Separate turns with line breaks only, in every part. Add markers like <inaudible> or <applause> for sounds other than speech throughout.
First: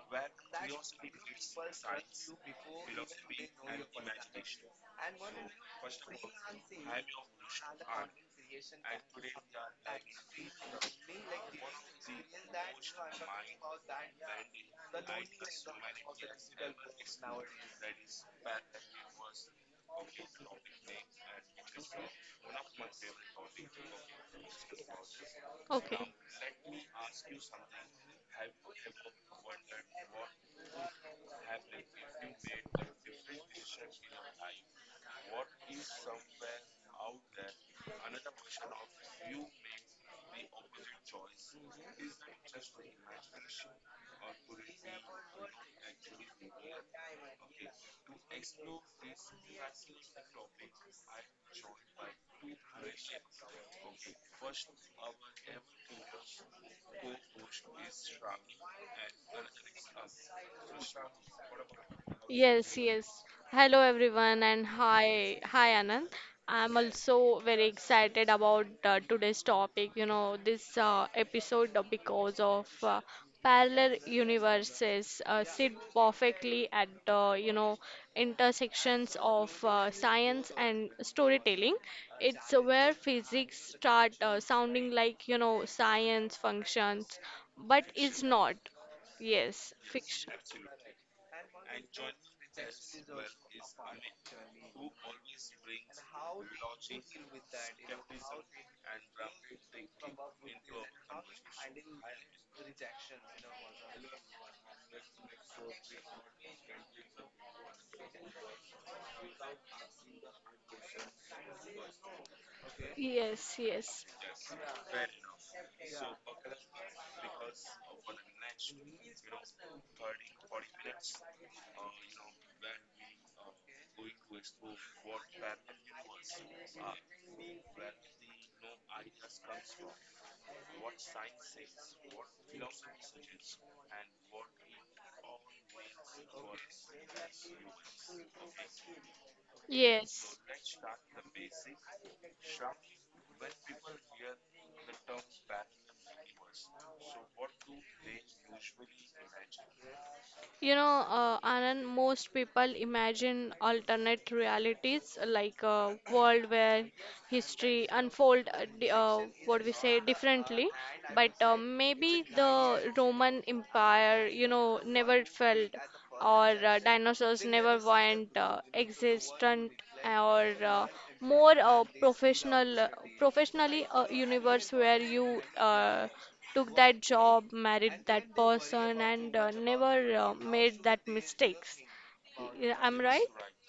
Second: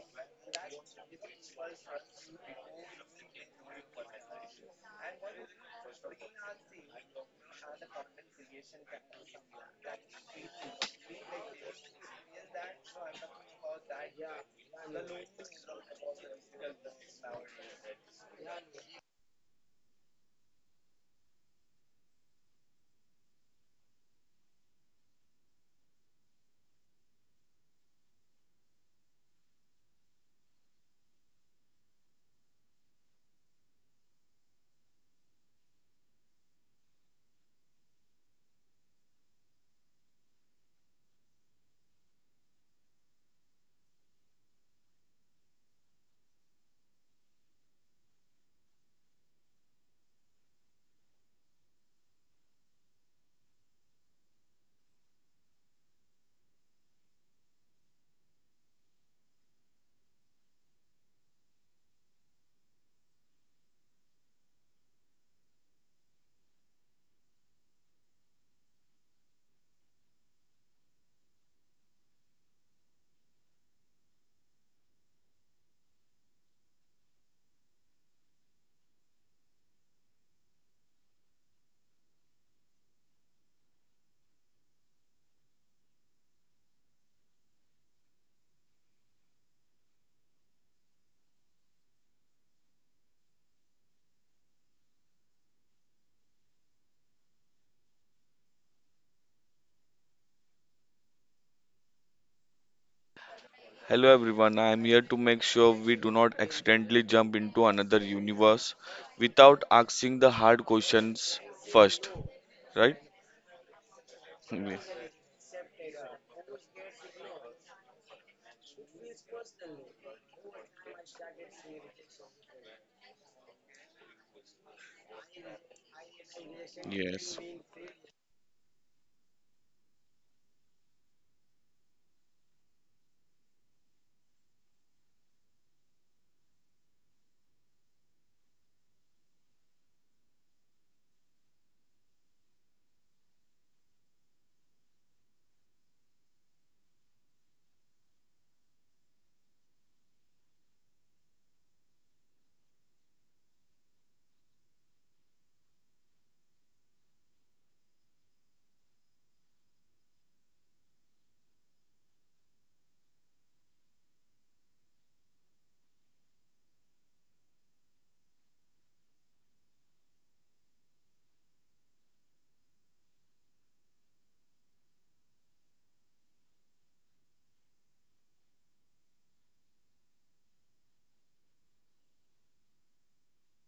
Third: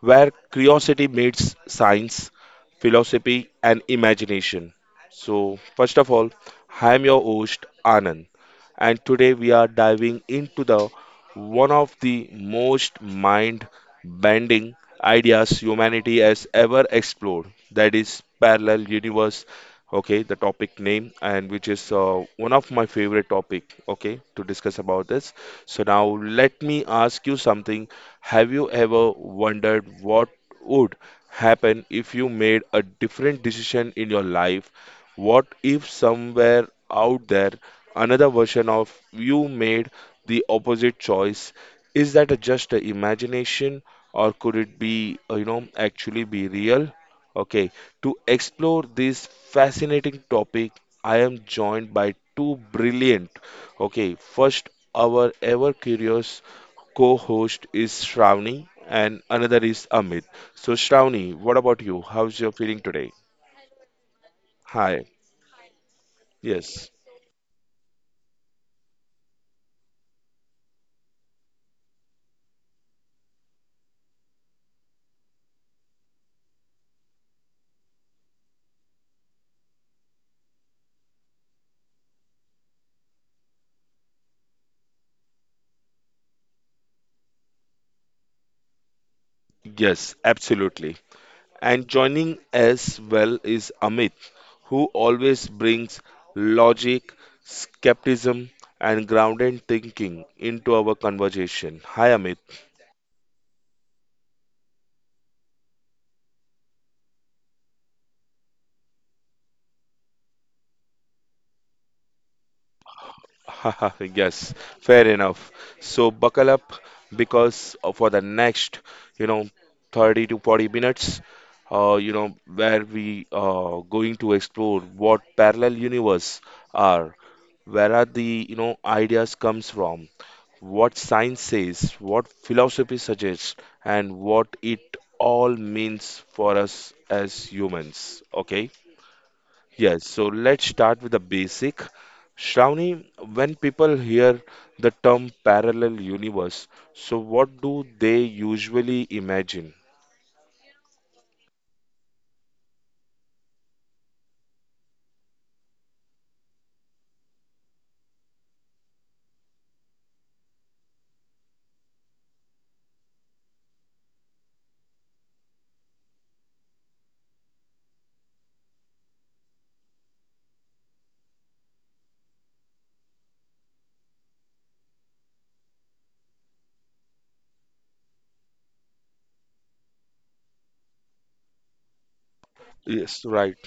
where curiosity meets science, philosophy, and imagination. So, first of all, I am your host, Anand, and today we are diving into the one of the most mind-bending ideas humanity has ever explored. That is parallel universe. Okay, the topic name, and which is one of my favorite topic. Okay, to discuss about this. So now
Okay.
let me ask you something. Have you ever wondered what would happen if you made a different decision in your life? What if somewhere out there another version of you made the opposite choice? Is just a imagination, or could it be, actually be real? Okay, to explore this fascinating topic, I am joined by two brilliant, okay, first our ever curious co host is Shravani, and another is Amit. So, Shravani, what about you? How's your
Yes,
feeling
yes.
today?
Hello everyone and
Hi.
hi Anand. I'm
Yes.
also very excited about today's topic, this episode because of parallel universes sit perfectly at the, intersections of science and storytelling. It's where physics start sounding like, science functions, but it's not. Yes,
Yes,
fiction.
absolutely. And joining as well is Amit, who always brings logic, skepticism, and grounded thinking into our conversation. Hi, Amit.
Hello everyone, I am here to make sure we do not accidentally jump into another universe without asking the hard questions first, right?
Yes,
<laughs>
yes,
Yes,
Yes,
fair enough. So buckle up because for the next, you know, 30 to 40 minutes, where we going to explore what parallel universe are,
yes,
where are the, ideas comes from, what science says, what philosophy suggests, and what it all means for us as humans. Okay? Yes, so
yes.
let's start with the basic. Shravani, when people hear the term parallel universe, so what do they usually imagine?
Anand, most people imagine alternate realities, like a world where history unfold, what we say, differently. But maybe the Roman Empire, never fell, or dinosaurs never weren't existent, or more professionally a universe where you took that job, married that person, and never made that mistakes. Yeah, I'm right?
Yes, right.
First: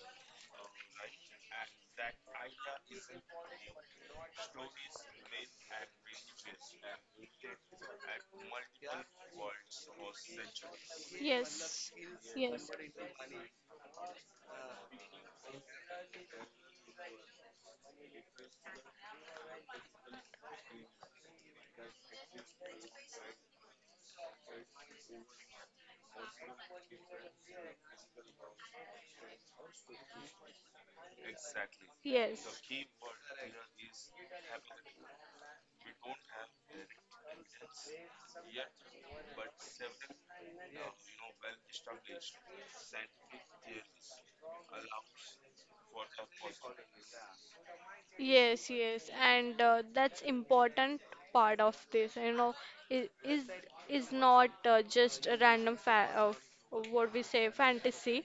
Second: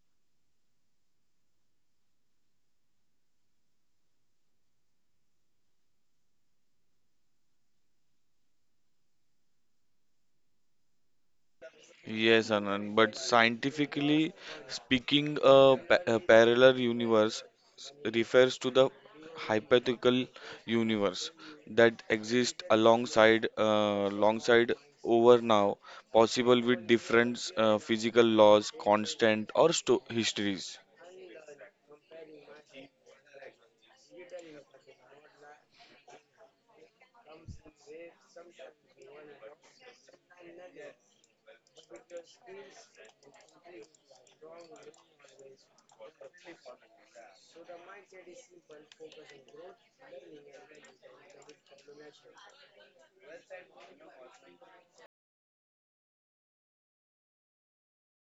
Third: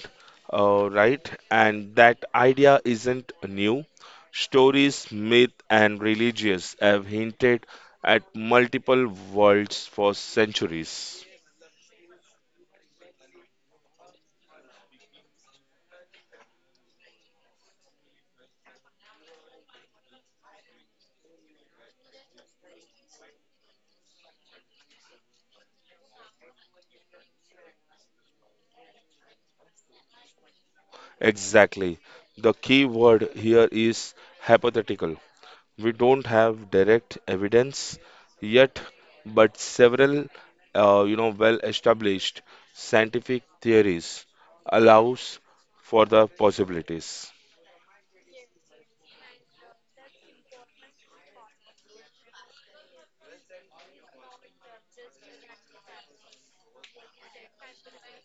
Right, and that idea isn't new. Stories, myth, and religious have hinted at multiple worlds for centuries.
Yes.
yes,
Yes.
Anand. But scientifically speaking, a parallel universe refers to the hypothetical universe that exists alongside, alongside over now, possible with different physical laws, constant or histories.
Exactly. The
Yes.
key word here is hypothetical. We don't have direct evidence yet, but several, well-established scientific theories allows for the possibilities.
Yes, yes, and that's important part of this. I- is is not just a random fa of what we say fantasy.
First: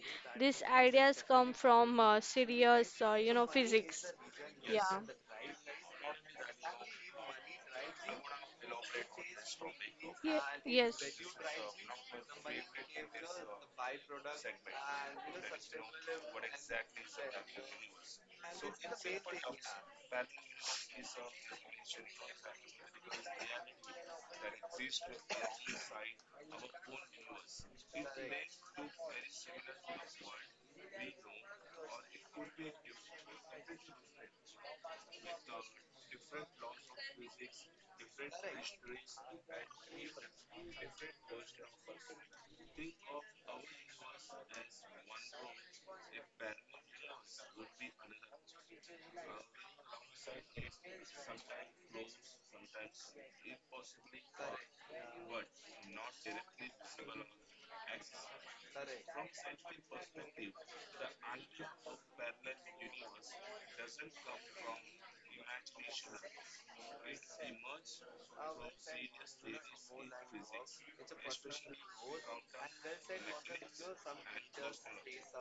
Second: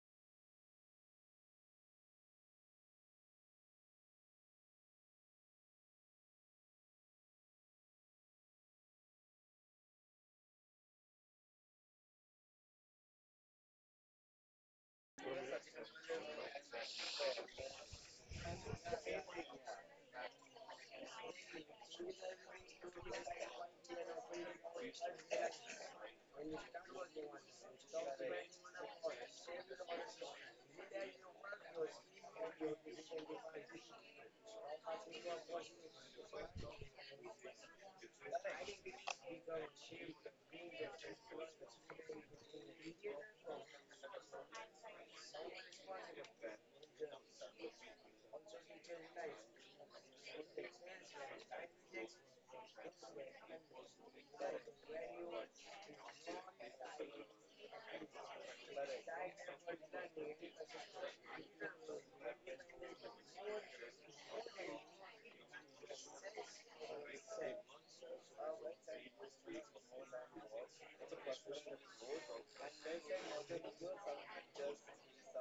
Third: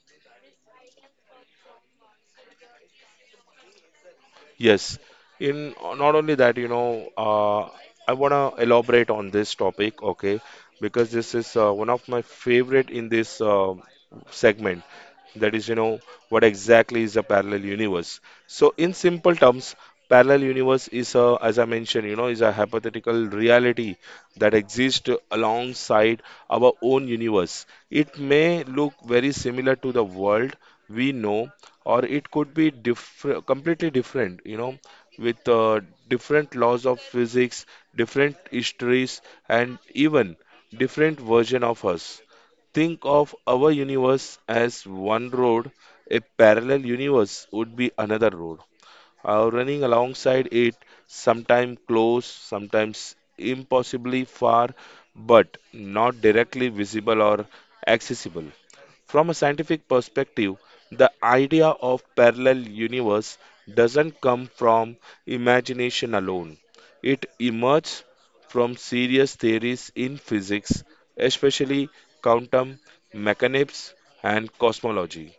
These ideas come from serious, physics. Yeah.
Yes, in not only that, I want to elaborate on this topic,
Ye-
okay,
yes.
because this is one of my favorite in this segment. That is, what exactly is a parallel universe. So, in simple terms, parallel universe is a, as I mentioned, is a hypothetical reality that exist alongside our own universe. It may look very similar to the world we know, or it could be different, completely different, with different laws of physics, different histories, and even different version of us. Think of our universe as one road, a parallel universe would be another road running alongside it, sometimes close, sometimes impossibly far, but not directly visible or accessible. From a scientific perspective, the idea of parallel universe doesn't come from imagination alone. It emerges from serious theories in physics, especially quantum mechanics and cosmology.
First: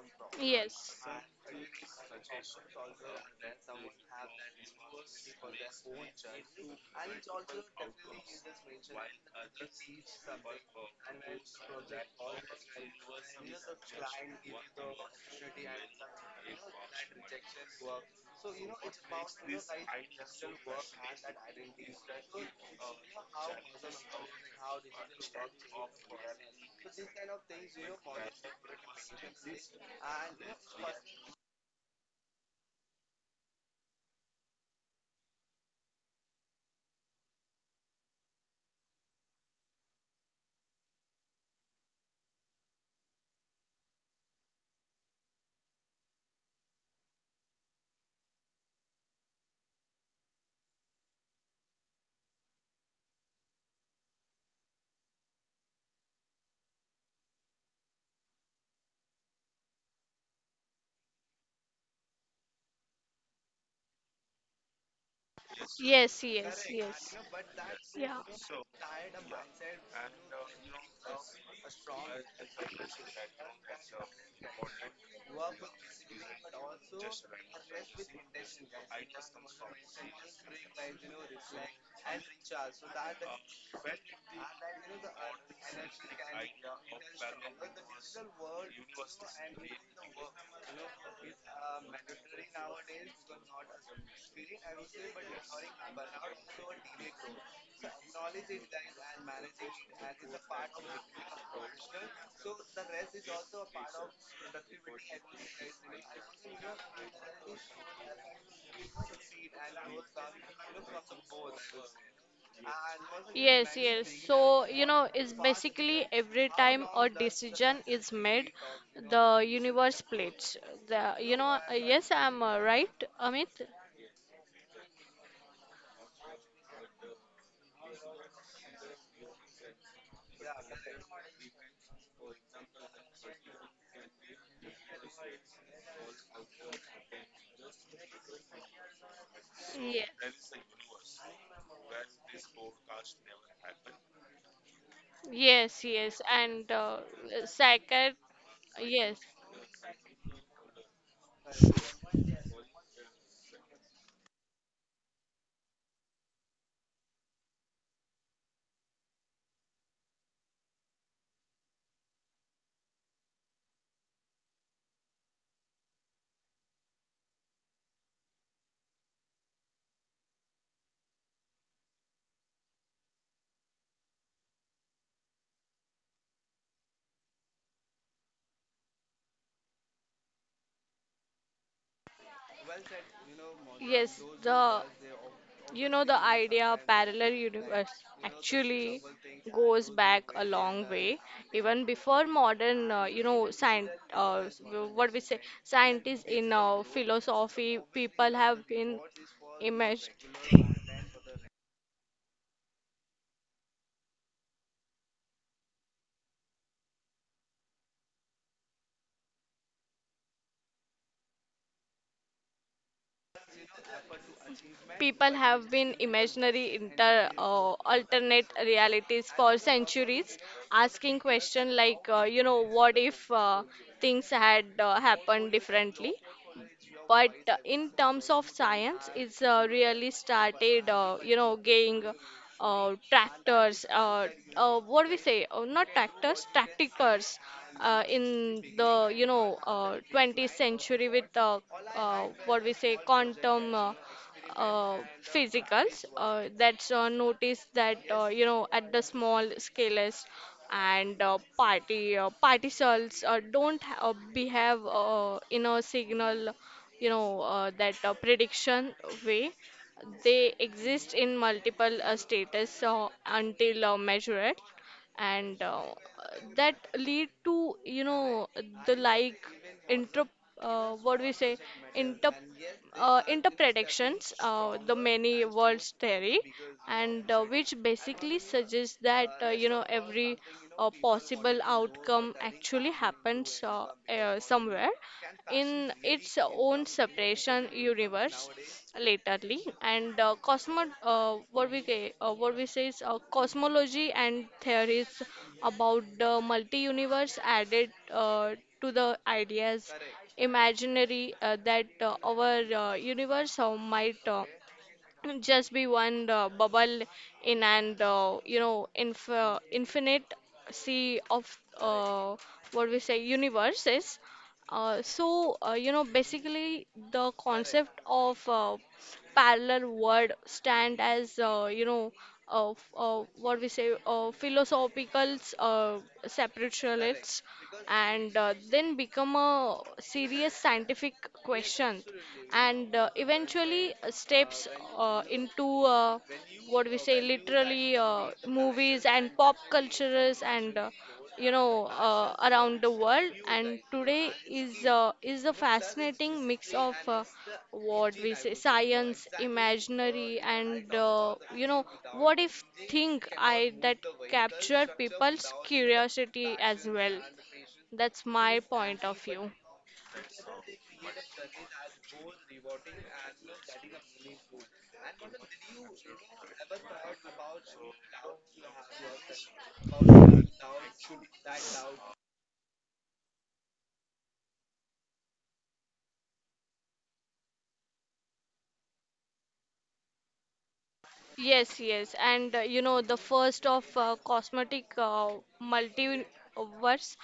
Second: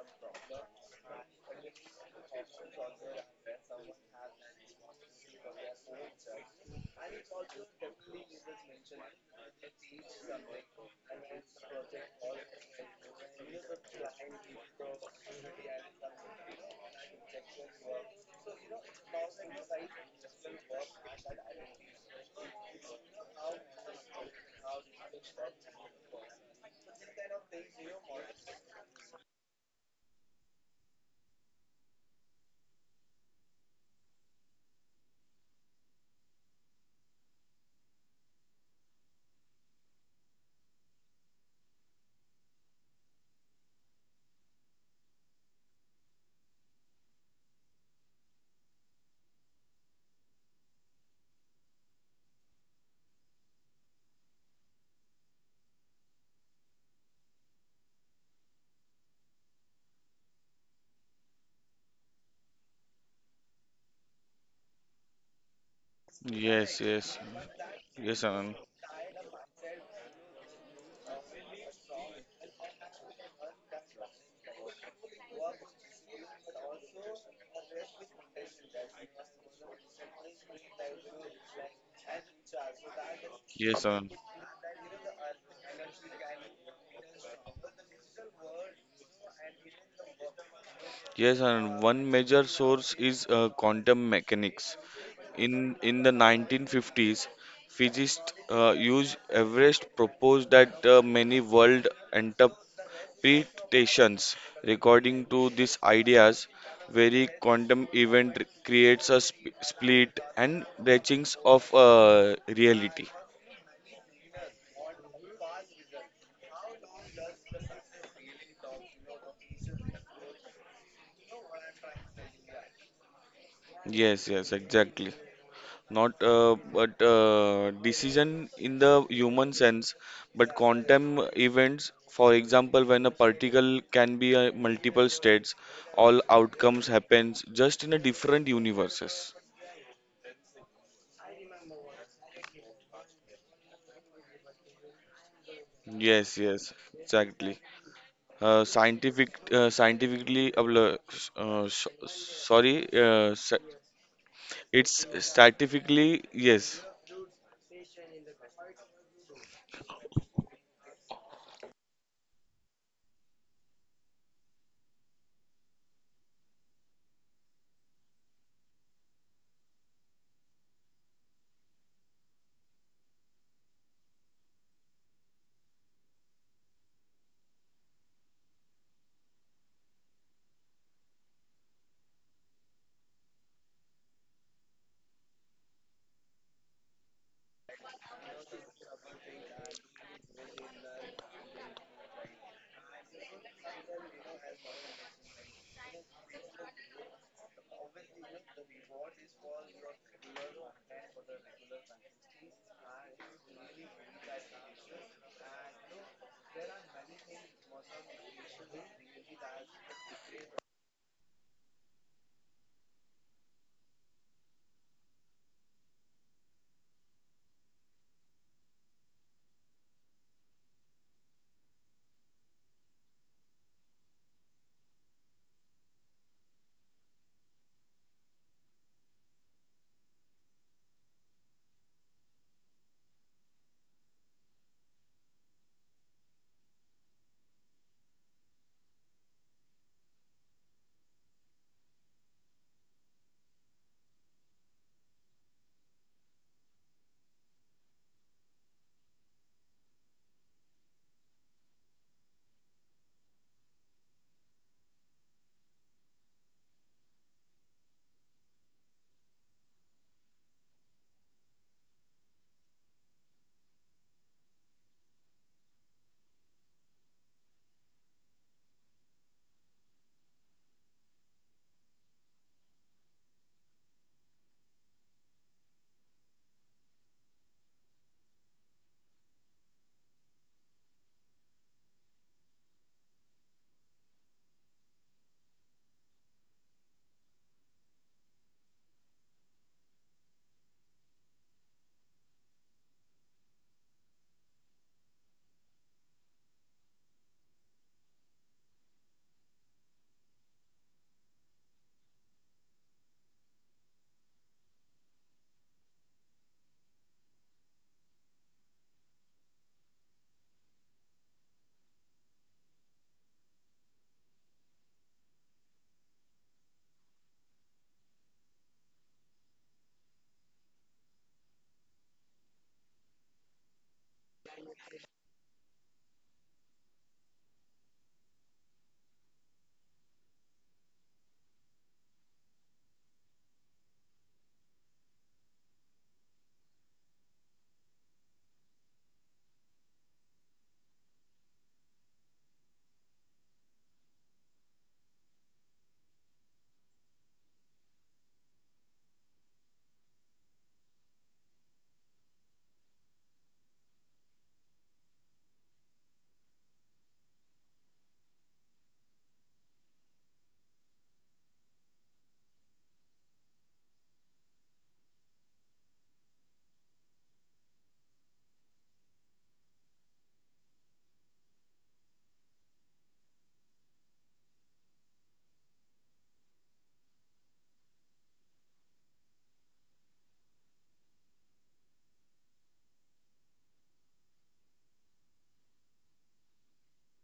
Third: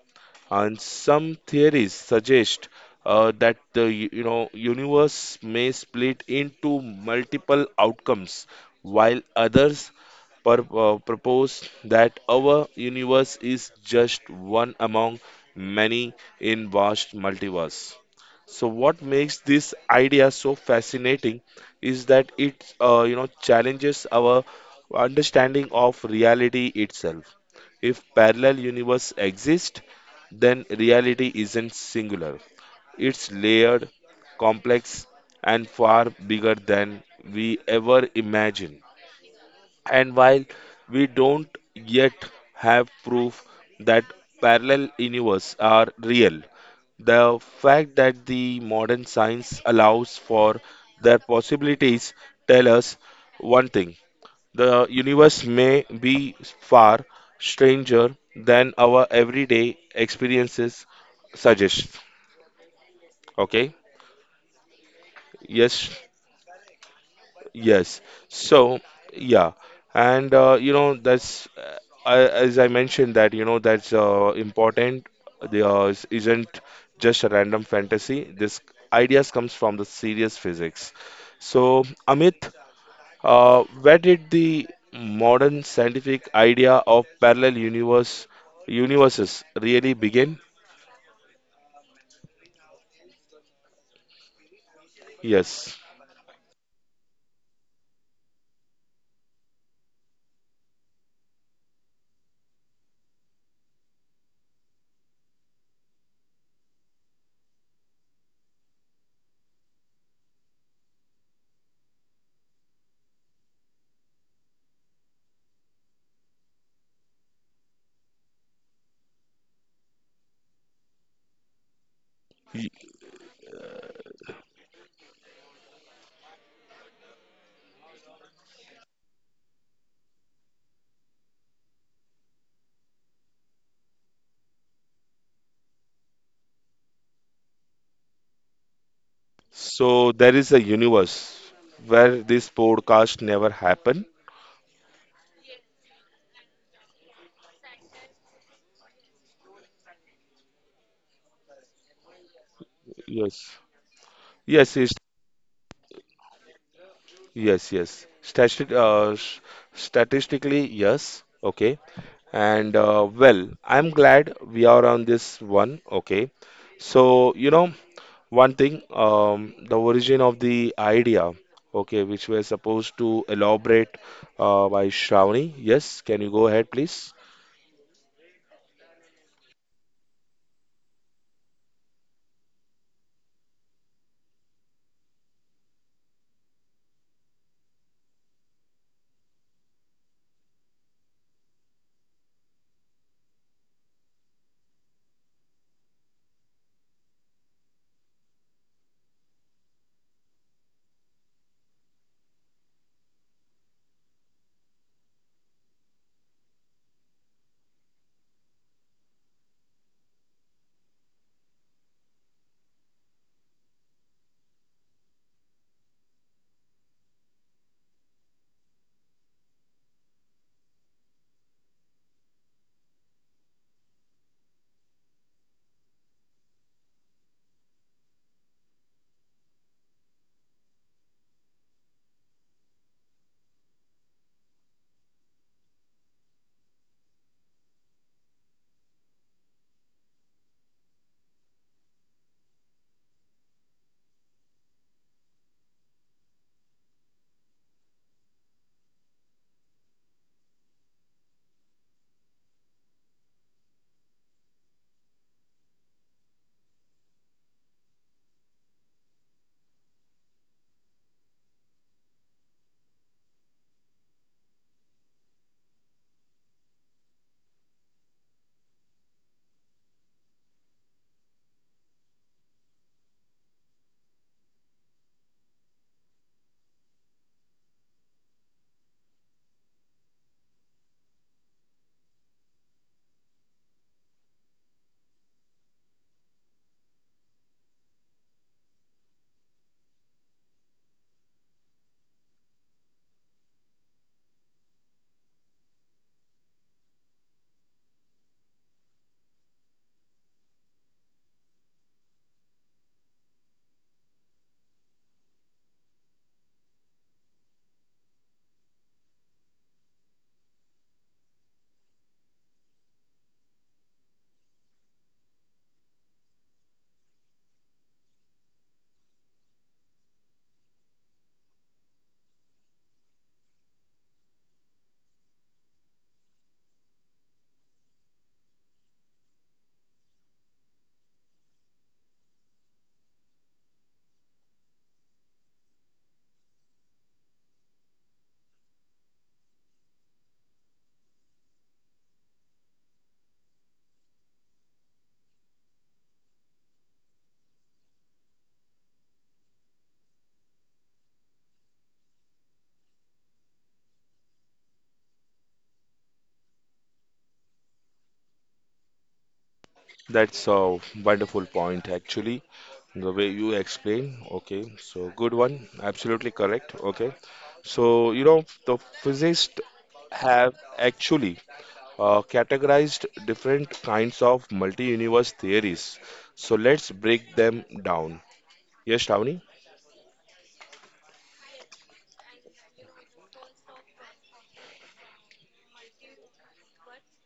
And
Yes.
some theories suggest that the universe may split into multiple outcomes, while others propose that our universe is just one among many in vast multiverse. So what makes this idea so fascinating is that it challenges our understanding of reality itself. If parallel universe exist, then reality isn't singular. It's layered, complex, and far bigger than we ever imagine. And while we don't yet have proof that parallel universes are real, the fact that the modern science allows for their possibilities tell us one thing: the universe may be far stranger than our everyday experiences suggest. Okay. Yes.
Yes, yes,
Yes, yes,
yes.
Yes.
Yeah.
yes, Anand.
So, yeah. And that's as I mentioned that, that's important. The is- isn't just a random fantasy. This ideas comes from the serious physics. So, Amit,
Yes,
where
Anand.
did the modern scientific idea of parallel universe universes really begin?
Yes, Anand. One major source is quantum mechanics. In
Yes.
in the 1950s, physicists used Everest proposed that many world enter. Interpretations regarding to these ideas, very quantum event creates a split and branchings of reality.
Yes, yes. So, it's basically every time a decision is made, the universe plates. The, yes, I'm
Y-
right, Amit?
Yes, yes, exactly. Not but decision in the human sense, but quantum events, for example, when a particle can be multiple states, all outcomes happens just in a different universes.
Yeah.
So there is a universe where this podcast never happened.
Yes, yes.
Yes, yes,
And
exactly.
sacred, yes.
Scientific, scientifically, abla- so- sorry,
Yes.
sa-
Yes, is
it's statistically, yes,
Yes, yes. Statistically, yes. Okay. And well, I'm glad we are on this one. Okay. So, one thing, the origin of the idea, okay, which we're supposed to elaborate by Shravani. Yes, can you go ahead, please?
Well. Yes, the you know the idea of parallel, like, universe actually goes back a long way, even before modern science what we say scientists in philosophy. People have been imagine people have been imaginary inter alternate realities for centuries, asking questions like, what if things had happened differently. But in terms of science, it's really started getting tractors what do we say, not tractors, tracticers, in the you know 20th century, with what we say quantum uh, physicals, that's noticed that, at the small scales, and party particles don't ha- behave in a signal, that prediction way. They exist in multiple status until measured, and that lead to, the, like, inter what we say, inter interpretations, the many worlds theory, and which basically suggests that, every possible outcome actually happens somewhere in its own separation universe. Laterly, and cosmo what we ca- what we say is, cosmology and theories about the multi universe added uh, to the ideas imaginary, that our universe might just be one bubble in, and, infinite sea of, what we say, universes. Uh, so basically, the concept of parallel world stand as, what we say, philosophical separationists, and then become a serious scientific question, and eventually steps into, what we say, literally movies and pop cultures, and, around the world, and today is, is a fascinating mix of, what we say, science imaginary, and, what if think I that capture people's curiosity as well. That's my point of view.
That's a wonderful point, actually. The way you explain, okay, so good one, absolutely correct, okay. So, the physicists have actually categorized different kinds of multi-universe theories. So let's break them down. Yes, Tawni?
Yes, yes, and you know the first of cosmetic multiverse,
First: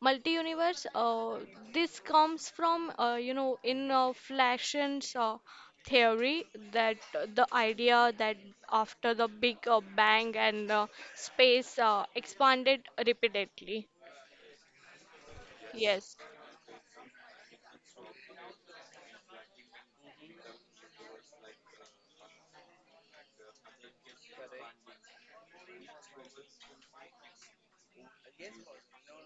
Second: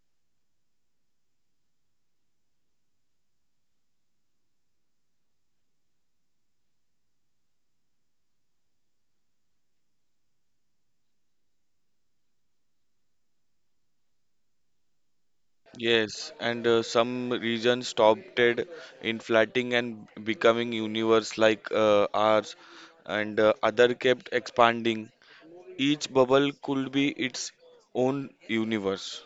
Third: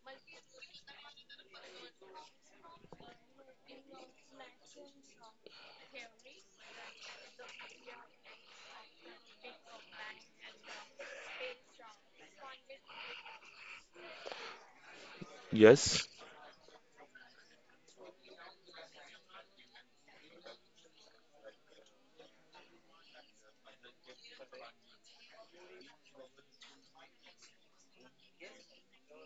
multi-universe. This comes from, you know in Flash's theory, that the idea that after the Big Bang and space expanded repeatedly.
Yes.
Yes.
yes, and some regions stopped it in flatting and becoming universe like ours, and other kept expanding. Each bubble could be its own universe.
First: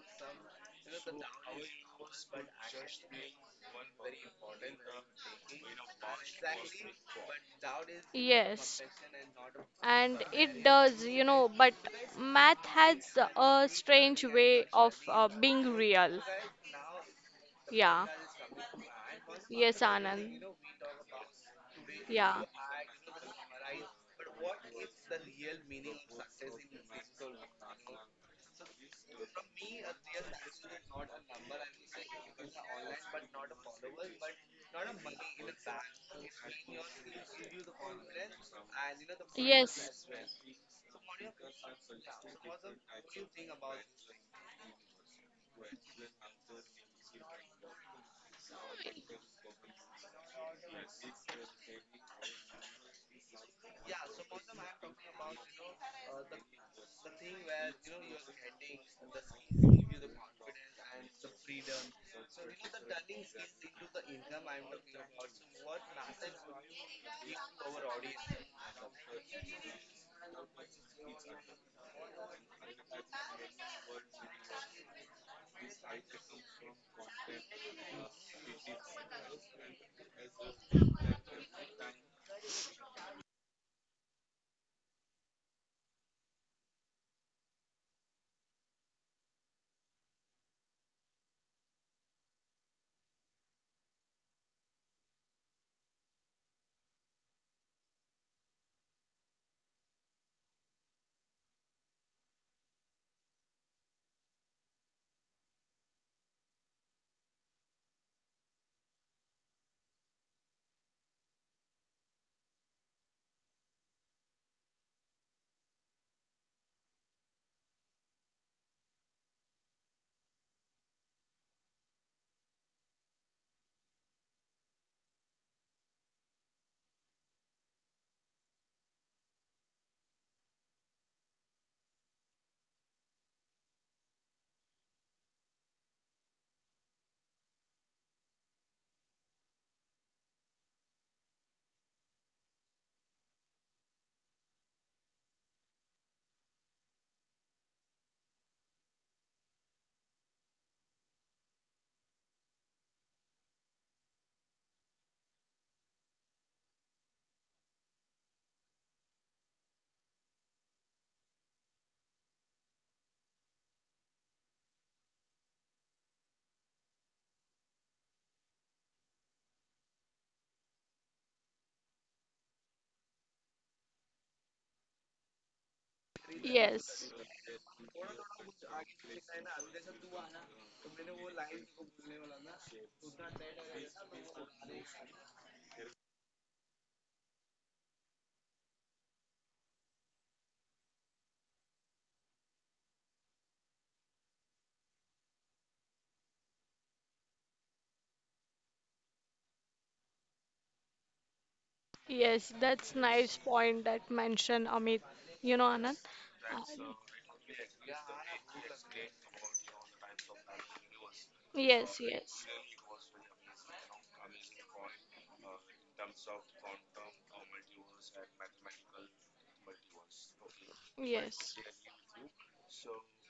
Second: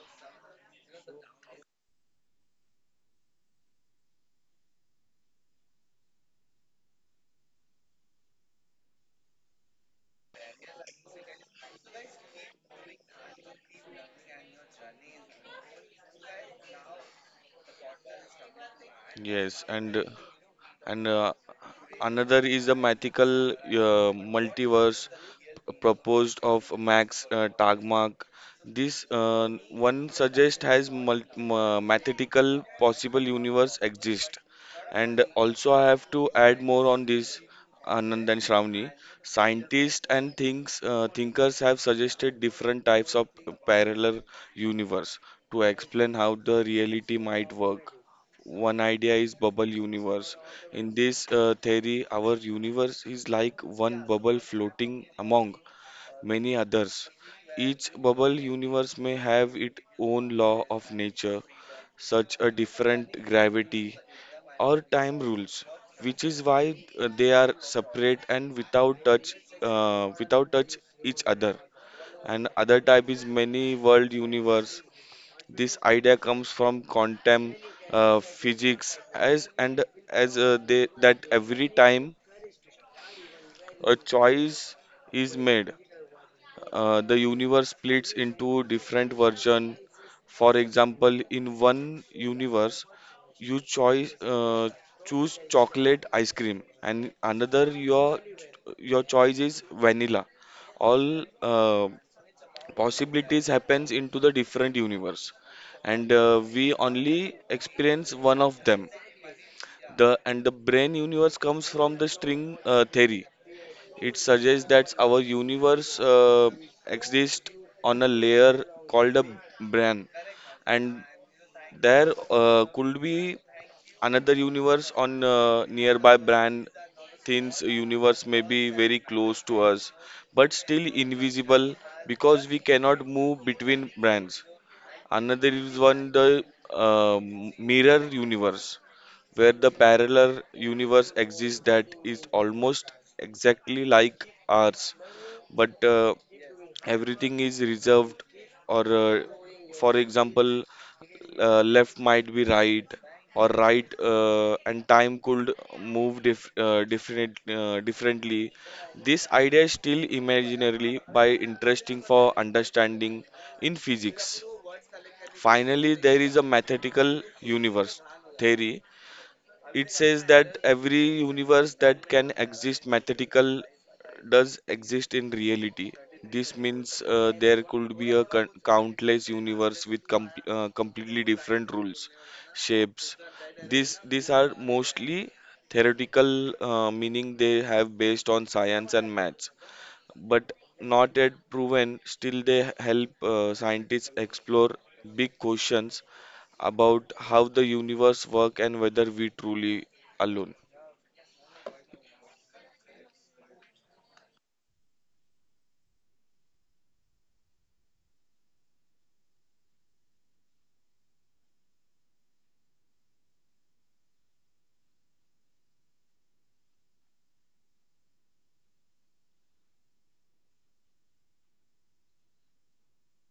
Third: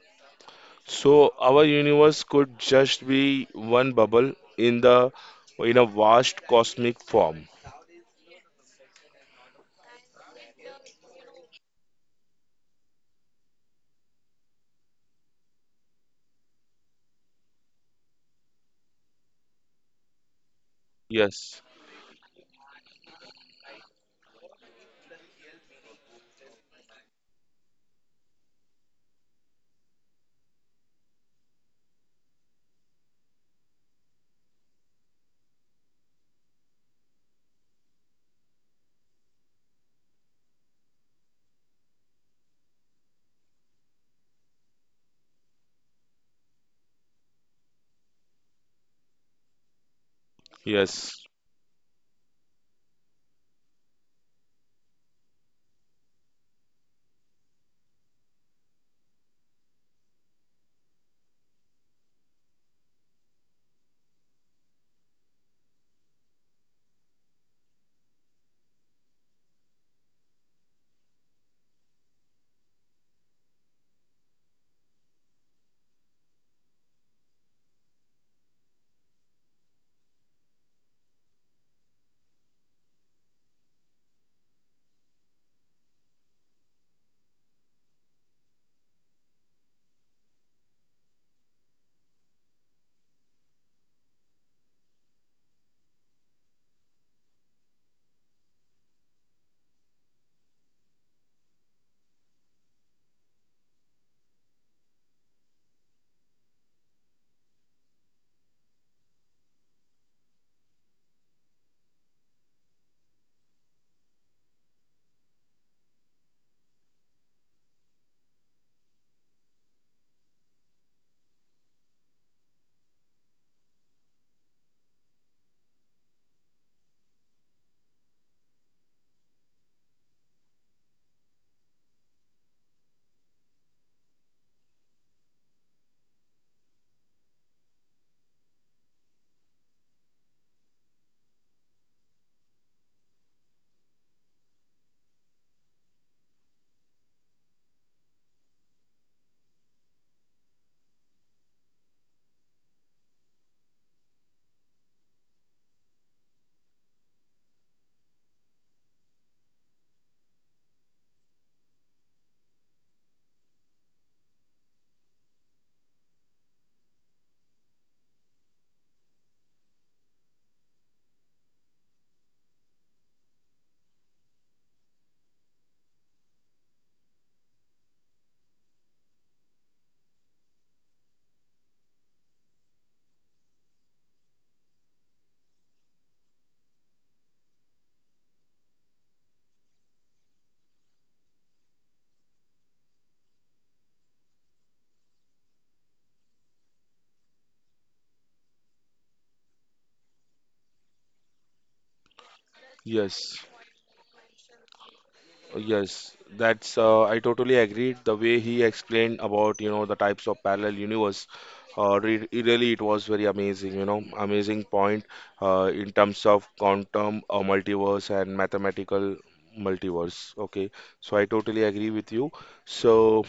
So our universe could just be one bubble in the in a vast cosmic form.
Yes, and it does, but math has a strange way of being real. Yeah.
Yes,
Yes, Anand.
and
Yes.
another
Yeah.
is the mythical multiverse proposed of Max Tegmark. This one suggest has mathematical possible universe exist. And also I have to add more on this, Anand and Shravani.
Yes,
Scientists and thinkers have suggested different types of parallel universe to explain how the reality might work. One idea is bubble universe. In
Yes.
this uh, theory, our universe is like one bubble floating among many others. Each bubble universe may have its own law of nature, such a different gravity or time rules, which is why they are separate and without touch, without touch each other. And other type is many world universe. This idea comes from quantum physics, as and as they that every time a choice is made. The universe splits into different versions. For example, in one universe, you choice choose chocolate ice cream, and another your choice is vanilla. All possibilities happens into the different universe, and we only experience one of them. The and the brain universe comes from the string theory. It suggests that our universe exists on a layer called a brain, and there could be another universe on nearby brain. Thin's universe may be very close to us, but still invisible because we cannot move between brands. Another is one the uh, mirror universe, where the parallel universe exists that is almost exactly like ours, but everything is reserved. Or for example, left might be right, or right, and time could move differently. This idea is still imaginarily by interesting for understanding in physics. Finally, there is a mathematical universe theory. It says that every universe that can exist mathematical does exist in reality. This means
yes,
there could be a countless universe with completely different rules, shapes. These are mostly theoretical, meaning they have based on science and maths, but not yet proven. Still, they help scientists explore big questions about how the universe work and whether we truly alone.
yes. That's nice
Yes.
point that mentioned, Amit. You know, Anand.
Yes,
uh,
that's I totally agreed. The way he explained about, the types of parallel universe,
Yes,
re
yes,
really it was very amazing, amazing point in terms of quantum multiverse and mathematical multiverse. Okay, so I
yes,
totally agree with you. So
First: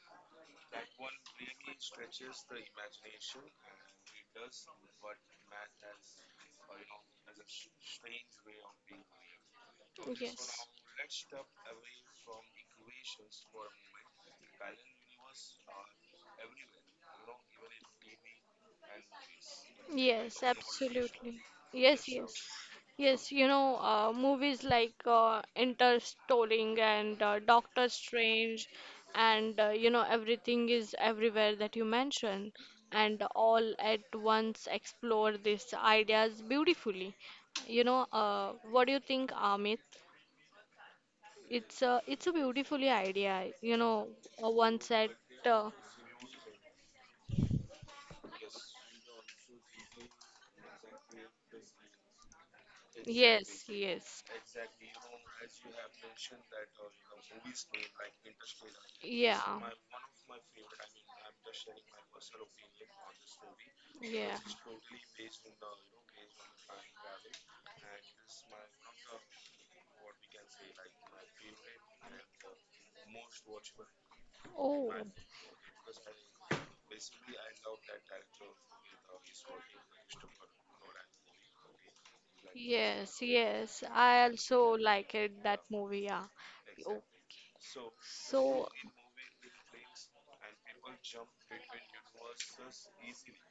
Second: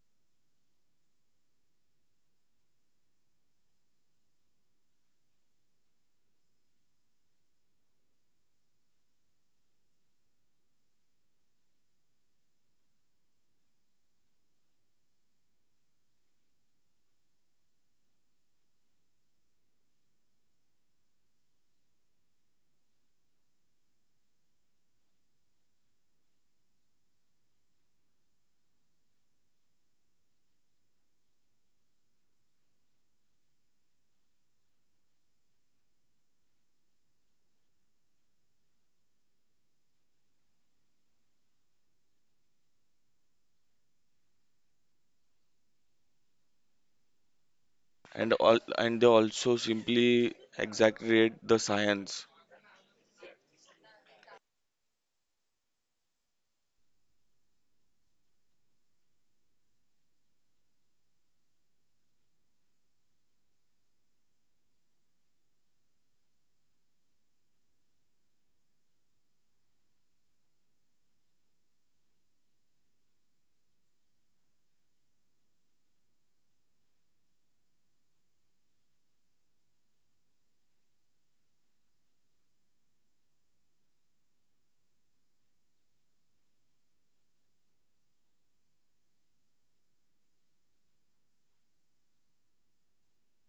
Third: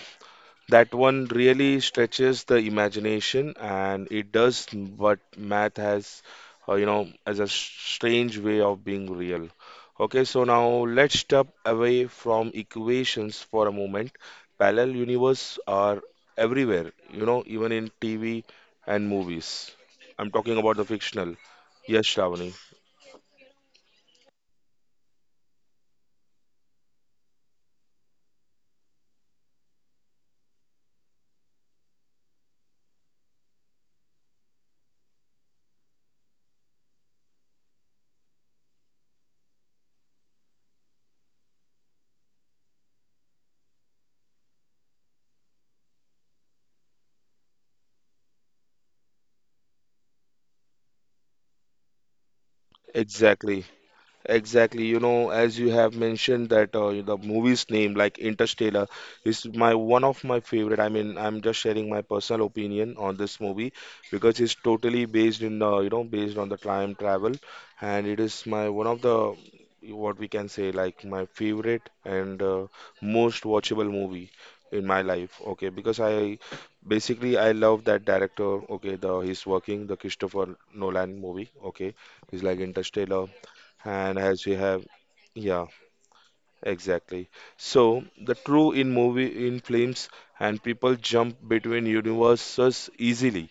that one really stretches the imagination, and it does what math has, as a strange way of being real. Okay, so
yes.
now let's step away from equations for a moment. Parallel universe are everywhere, you know, even in TV and movies. I'm
Yes,
talking about the fictional.
absolutely.
Yes,
Yes,
Shravani.
yes. Yes, movies like Interstellar and Doctor Strange, and, Everything is everywhere that you mentioned, and all at once, explore these ideas beautifully. You know, what do you think, Amit? It's a beautifully idea. You know, once at uh,
And all and they also simply exaggerate the science.
Exactly.
Yes, yes.
Exactly, you know, as you have mentioned that the movie's name, like Interstellar,
Yeah.
is my one of my favorite. I mean, I'm just sharing my personal opinion on this movie
Yeah.
because it's totally based in you know based on the time travel, and it is my one of the what we can say like my favorite and most watchable movie in
Oh,
my life. Okay, because I love that director. Okay, the he's working the Christopher Nolan movie. Okay, he's like
yes,
Interstellar,
yes.
and
I
as we
also
have,
like it, that
yeah,
movie. Yeah. Oh,
exactly. So the
so
true in movie, in films and people jump between universes easily,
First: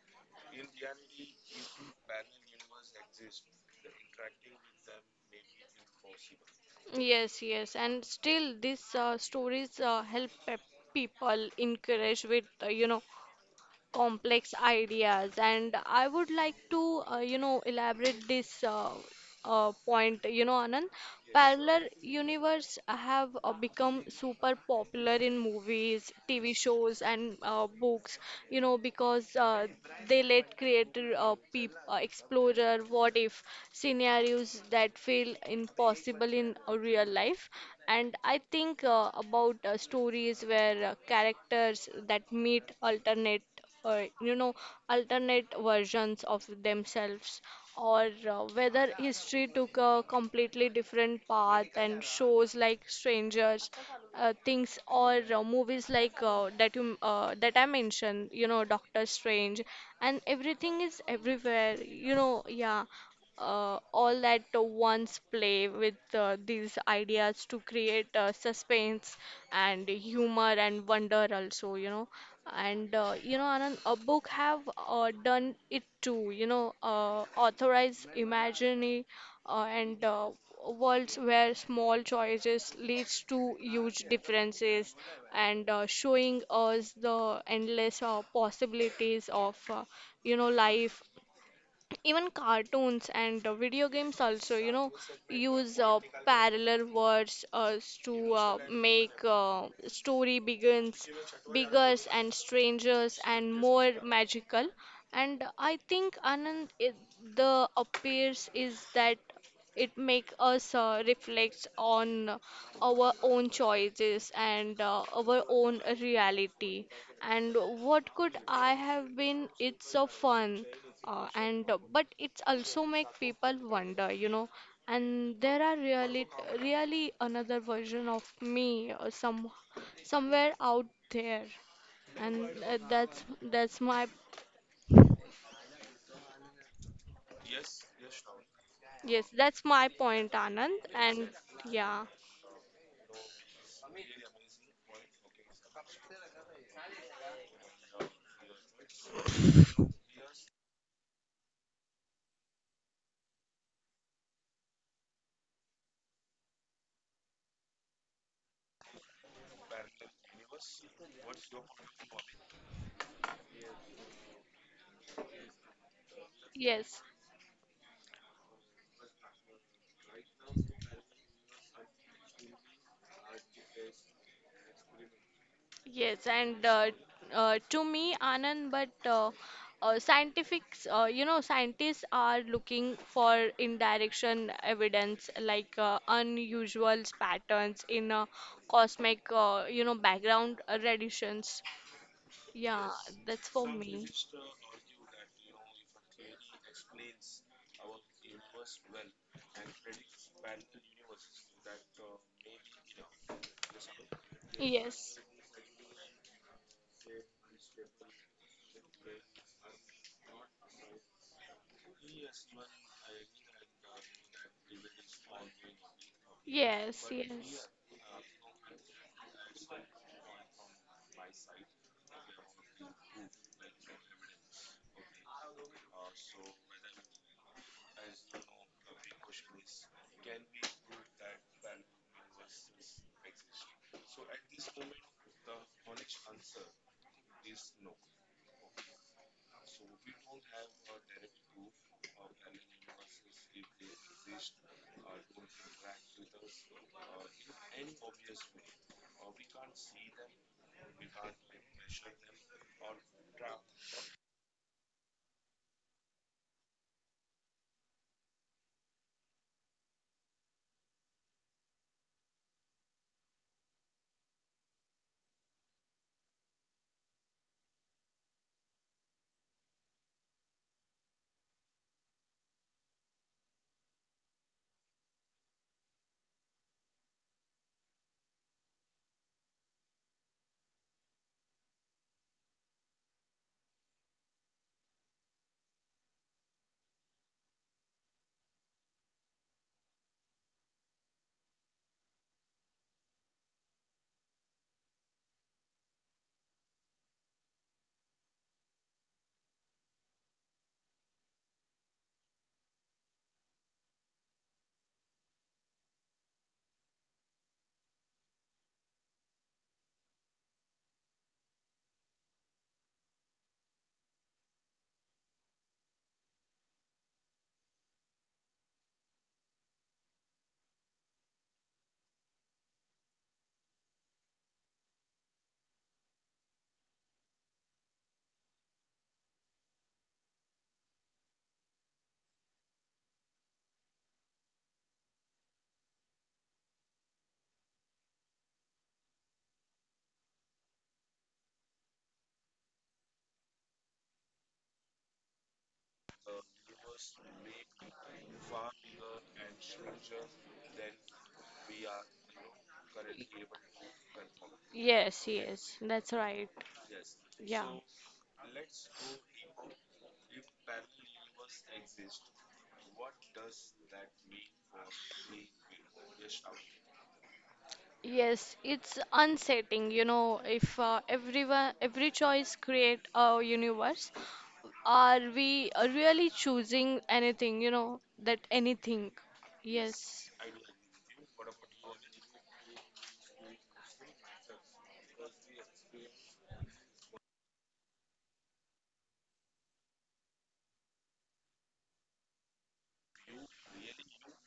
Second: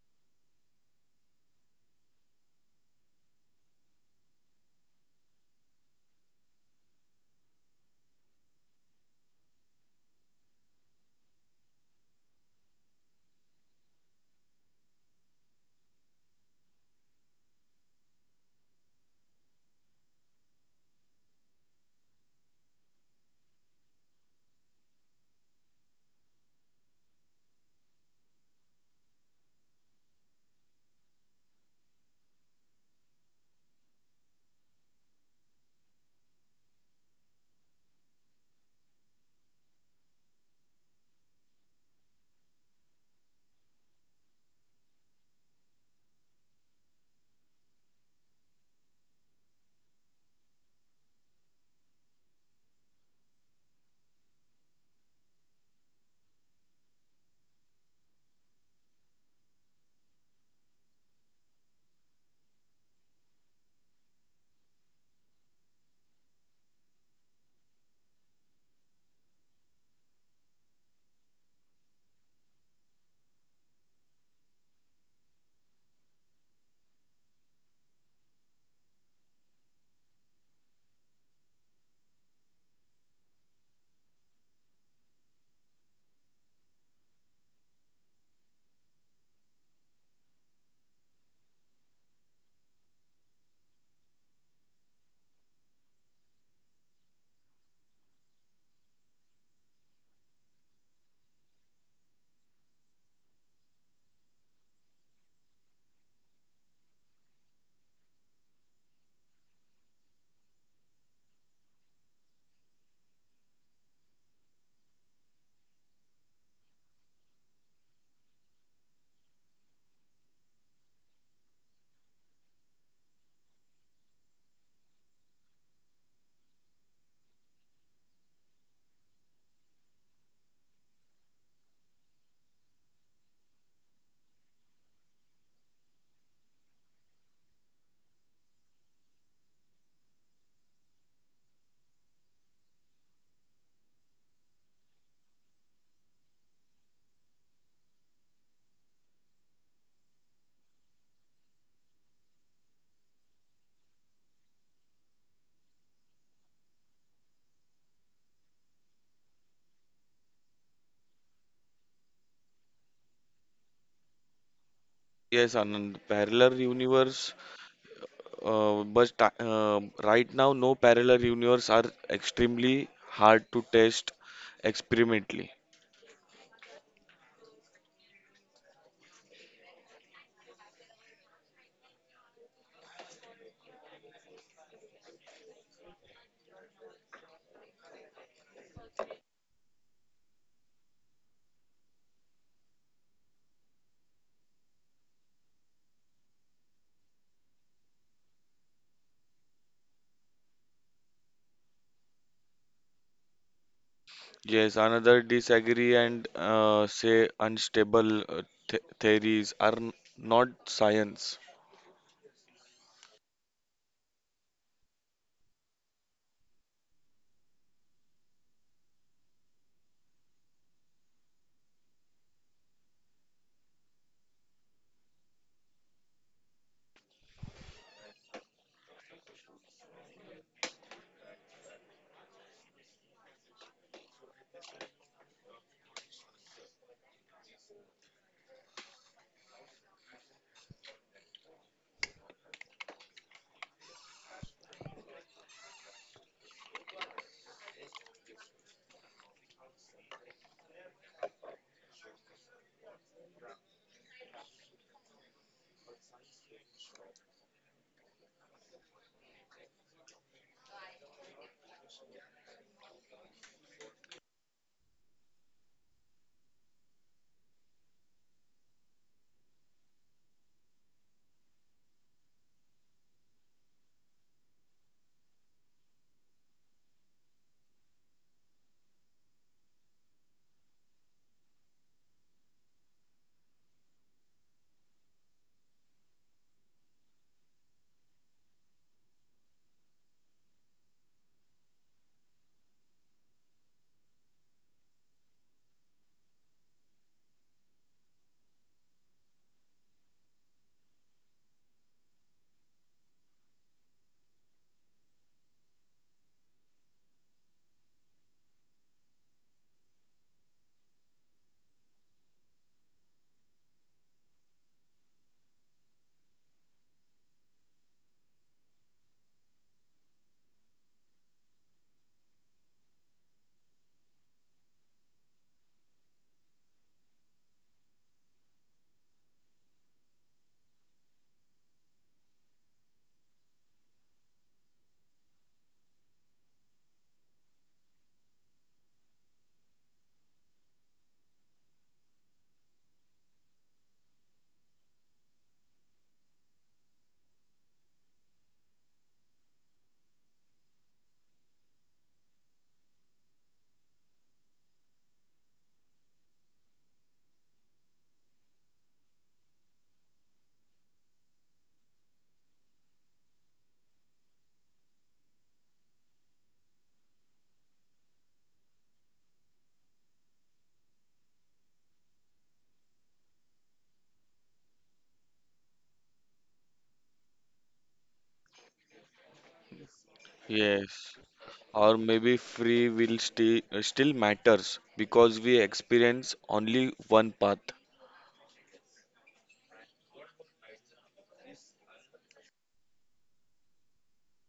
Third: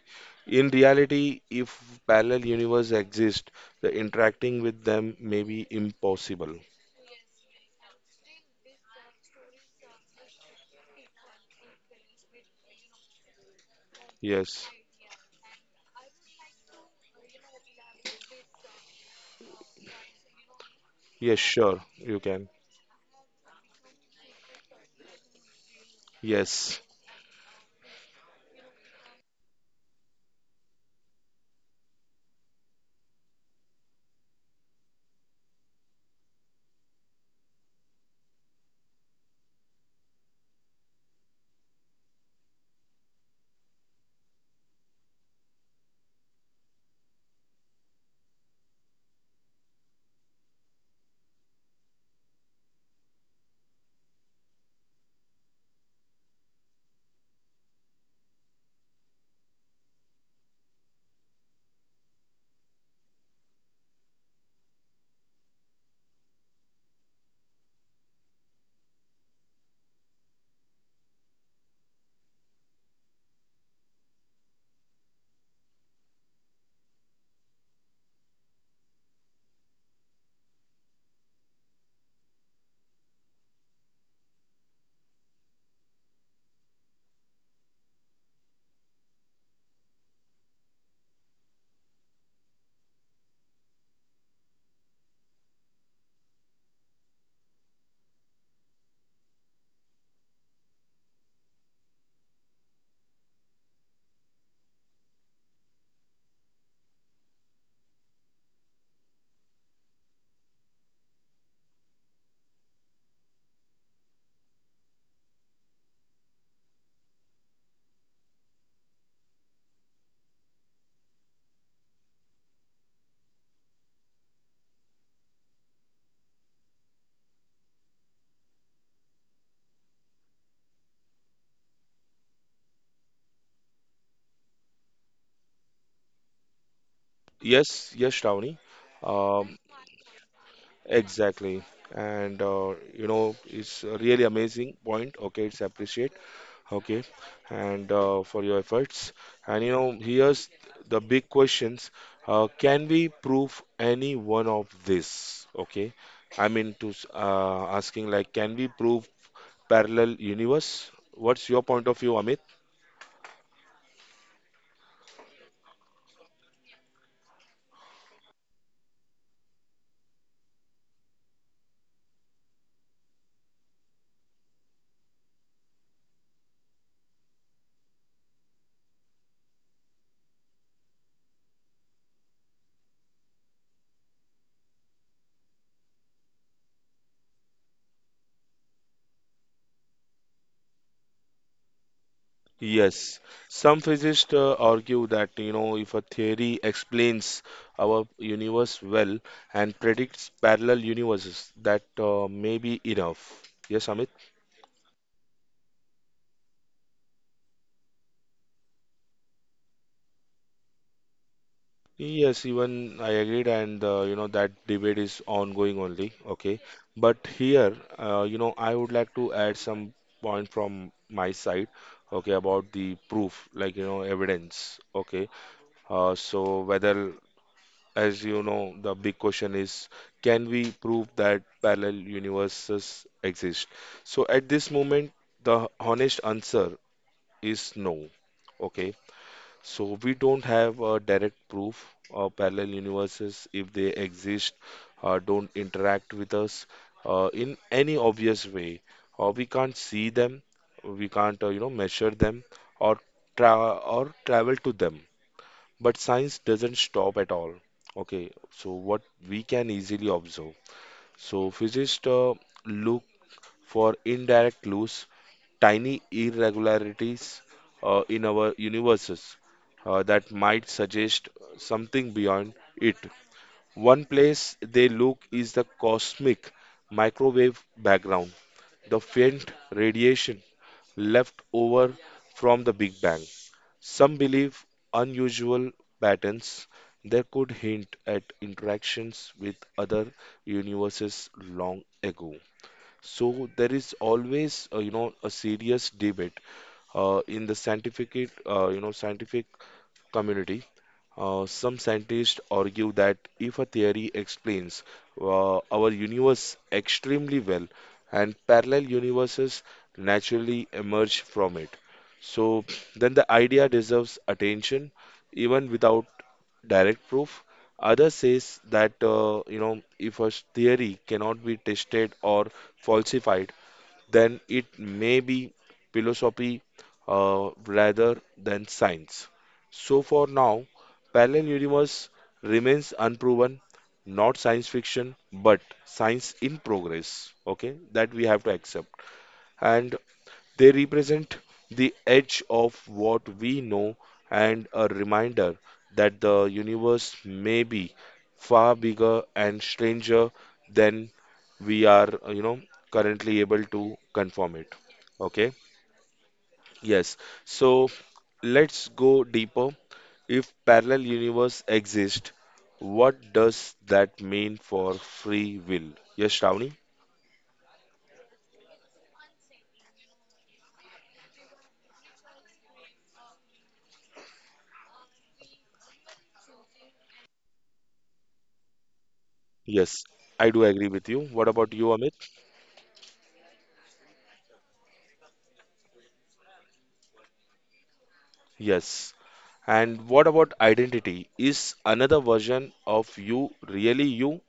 in reality, if parallel universe exist, the interacting with them may be impossible.
yes, yes. And still, these stories help people encourage with, complex
Yes,
ideas. And I would like to elaborate this point, you know, Anand.
yes, sure
Parallel
you can.
universe have become super popular in movies, TV
Yes,
shows, and books, you know, because they let explorer what if scenarios, that feel impossible in real life. And I think about stories where characters that meet alternate, uh, you know alternate versions of themselves, or whether history took a completely different path. And shows like strangers Things, or movies like, that I mentioned, you know, Doctor Strange and Everything is everywhere, you know, yeah, all at once, play with these ideas to create suspense and humor and wonder also, you know. And, Anand, a book have done it too, you know, authorize imaginary, and worlds where small choices leads to huge differences, and showing us the endless possibilities of, life. Even cartoons and video games also, you know, use parallel words to uh, make story begins bigger and strangers and more magical. And I think, Anand, it, the appears is that it make us reflect on our own choices and our own reality, and what could I have been. It's so fun. And but it's also make people wonder, you know, and there are really, really another version of me, somewhere out there, and that's my.
yes, yes, Shravani.
Yes
um
that's my point, Anand, and
exactly,
yeah.
and it's a really amazing point, okay, it's appreciate, okay, and for your efforts. And here's the big questions: can we prove any one of this, okay? I mean, asking like, can we prove parallel universe? What's your point of view, Amit?
Yes, Anand, parallel
Yes.
universe, right now no parallel universe are extremely hard to test experimentally.
Yes, and to me, Anand, but scientists are looking for indirection evidence, like unusual patterns in cosmic, background radiations. Yeah,
Yes,
that's for
some
me.
physicists argue that, you know, if a theory explains our universe well and predicts parallel universes, that may be enough. Yes, Amit.
Yes,
Yes,
another disagree and say unstable th theories are not science.
Yes, even I agreed, and that debate is ongoing only. Okay,
yes,
but
yes,
here, I would like to add some point from my side. Okay, about the proof, like, you know, evidence. Okay, so whether, as you know, the big question is, can we prove that parallel universes exist? So at this moment, the honest answer is no. Okay, so we don't have a direct proof of parallel universes. If they exist, don't interact with us in any obvious way. We can't see them, we can't measure them or travel to them. But science doesn't stop at all. Okay, so what we can easily observe. So physicists look for indirect clues, tiny irregularities in our universes that might suggest something beyond it. One place they look is the cosmic microwave background, the faint radiation left over from the Big Bang. Some believe unusual patterns there could hint at interactions with other universes long ago. So there is always, a serious debate in the scientific, scientific community. Some scientists argue that if a theory explains our universe extremely well, and parallel universes naturally emerge from it. So then the idea deserves attention even without direct proof. Others says that if a theory cannot be tested or falsified, then it may be philosophy rather than science. So for now, parallel universe remains unproven, not science fiction, but science in progress. Okay, that we have to accept. And they represent the edge of what we know, and a reminder that the universe may be far bigger and stranger than we are, currently able to confirm it.
yes,
Okay?
yes, that's right.
Yes.
Yeah.
So let's go deeper. If parallel universe exist, what does that mean for free will? Yes, Shravani?
Yes, it's unsettling, you know, if everyone every choice create a universe, are we really choosing anything, that anything?
Yes,
Yes.
I do agree with
Yes.
you. What about you,
Or
Amit?
maybe free will still matters because we experience only one path.
Yes. And what about identity? Is another version of you really you?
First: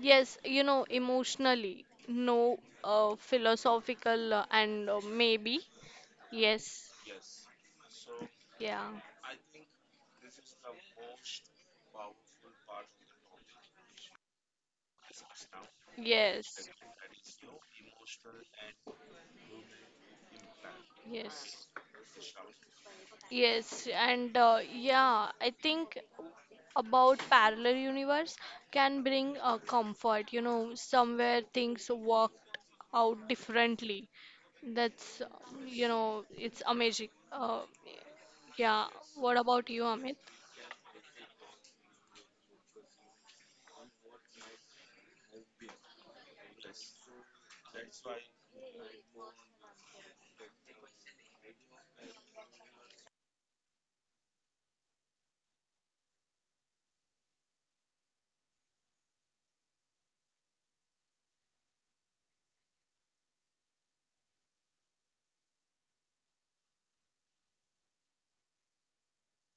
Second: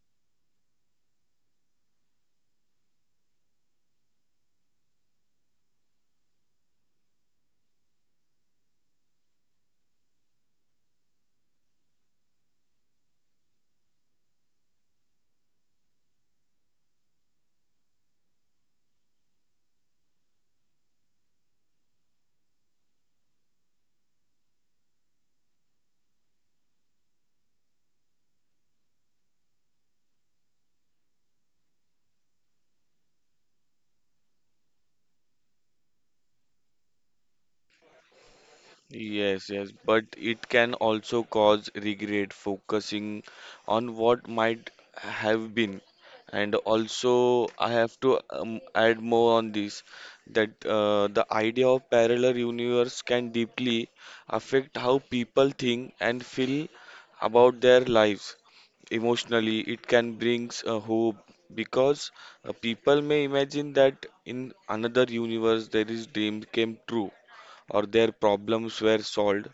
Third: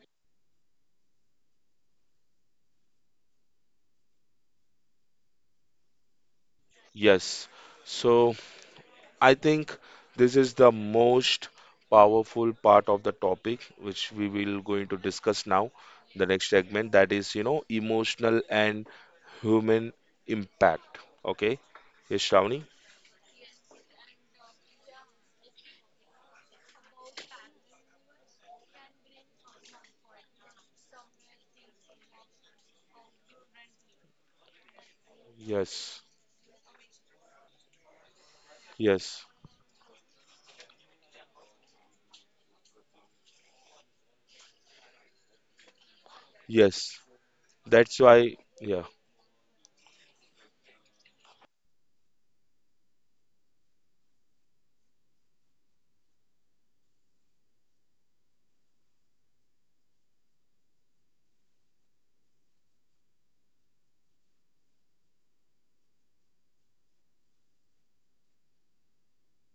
Yes, you know, emotionally, no, philosophical, and maybe. Yes.
Yes. So
Yeah.
I think this is the most powerful part of the topic which we will going to discuss now, the next
Yes.
segment, that is, emotional and human impact. Okay?
Yes,
Yes, Shravani?
yes, and yeah, I think about parallel universe can bring a comfort, you know, somewhere things work out differently. That's,
Yes.
it's amazing. Yeah.
Yes.
What
Yes,
about
yes,
you,
but
Amit?
it can also cause regret, focusing on what might have been. And
Yes.
also, I have
That's
to
why, yeah.
add more on this that the idea of parallel universe can deeply affect how people think and feel about their lives. Emotionally, it can bring hope because people may imagine that in another universe, there is dream came true or their problems were solved.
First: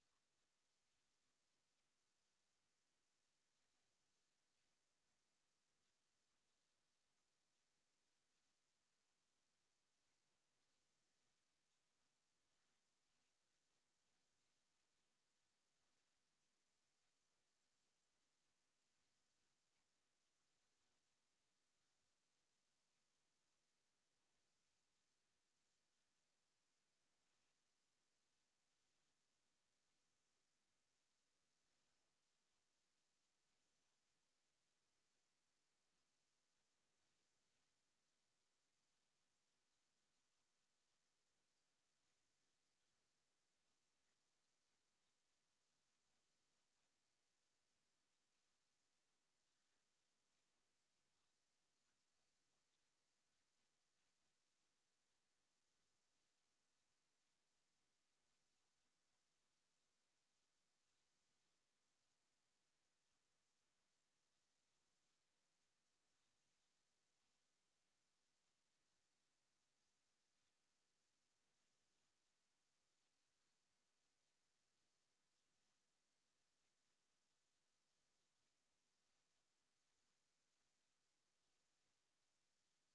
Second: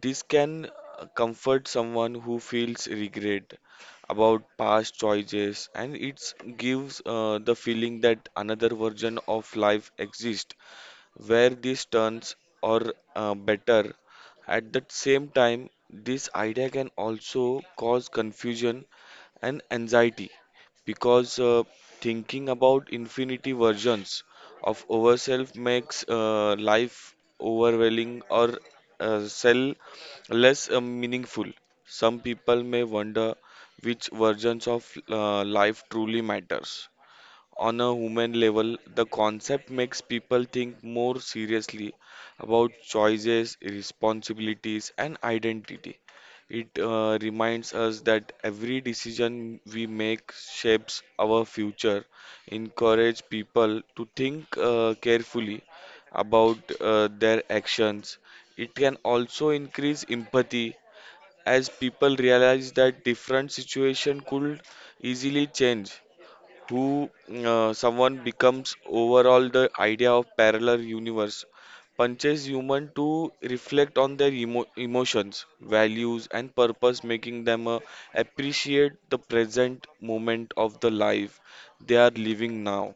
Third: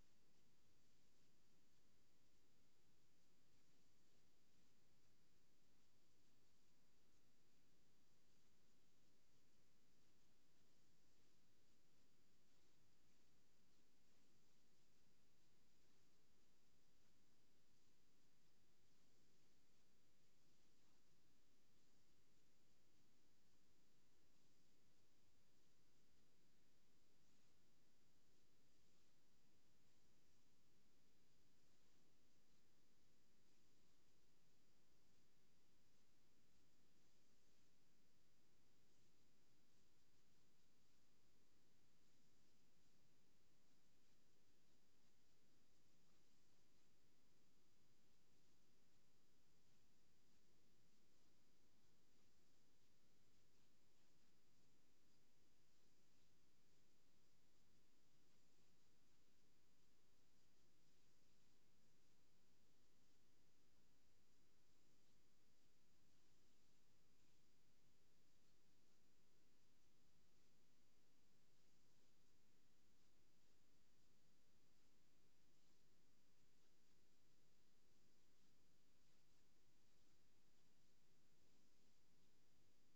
This can comfort someone who feels regret about past choices, and it gives the feeling that another version of life exists where these turns are better. At the same time, this idea can also cause confusion and anxiety because thinking about infinity versions of ourselves makes life overwhelming or sell less meaningful. Some people may wonder which versions of life truly matters. On a human level, the concept makes people think more seriously about choices, responsibilities, and identity. It reminds us that every decision we make shapes our future, encourage people to think carefully about their actions. It can also increase empathy as people realize that different situation could easily change who someone becomes. Overall, the idea of parallel universe punches human to reflect on their emotions, values, and purpose, making them appreciate the present moment of the life they are living now.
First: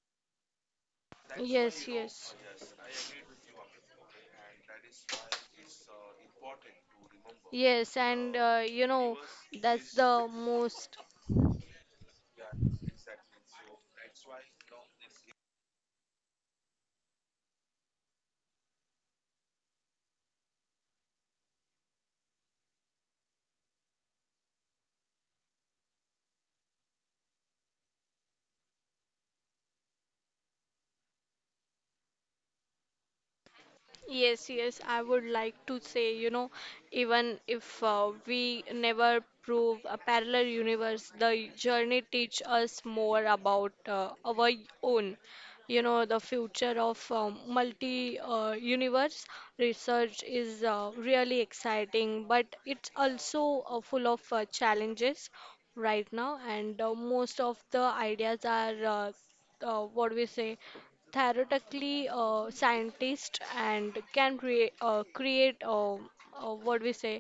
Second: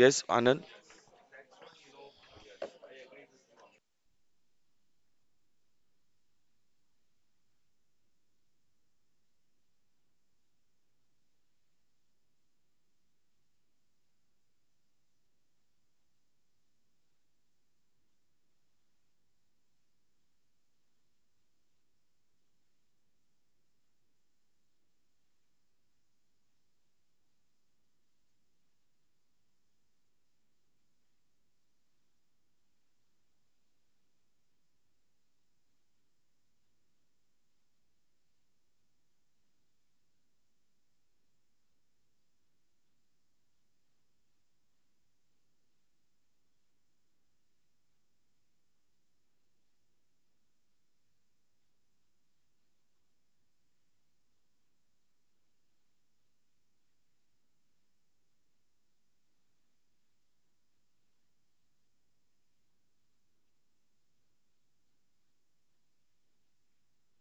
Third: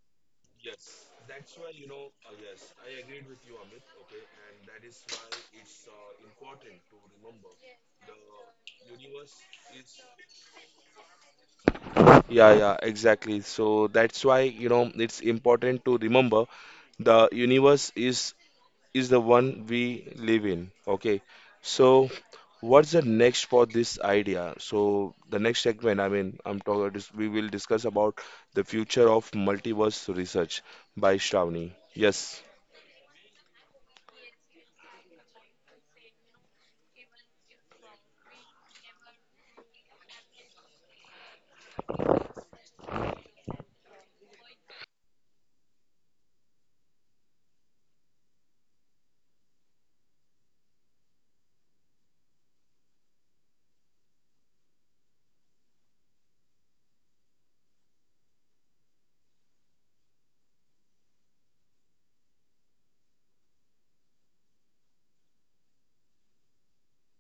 Yes, Anand.
Yes, that's why,
Yes, yes.
yes, I agreed with you, Amit, okay, and that is why it's important to remember
Yes,
the
and,
universe
that's
is.
the most.
Yeah, yeah, exactly. So that's why, it's important to remember the universe is the one we live in, okay? So what's the next for this idea? So the next segment, I mean, I'm talking, we will discuss about the future of multiverse research by Shravani. Yes.
Yes, yes, I would like to say, you know, even if we never prove a parallel universe, the journey teach us more about our own. You know, the future of multi universe research is really exciting, but it's also full of challenges right now. And most of the ideas are, what we say, theoretically. Scientist and can create, what we say,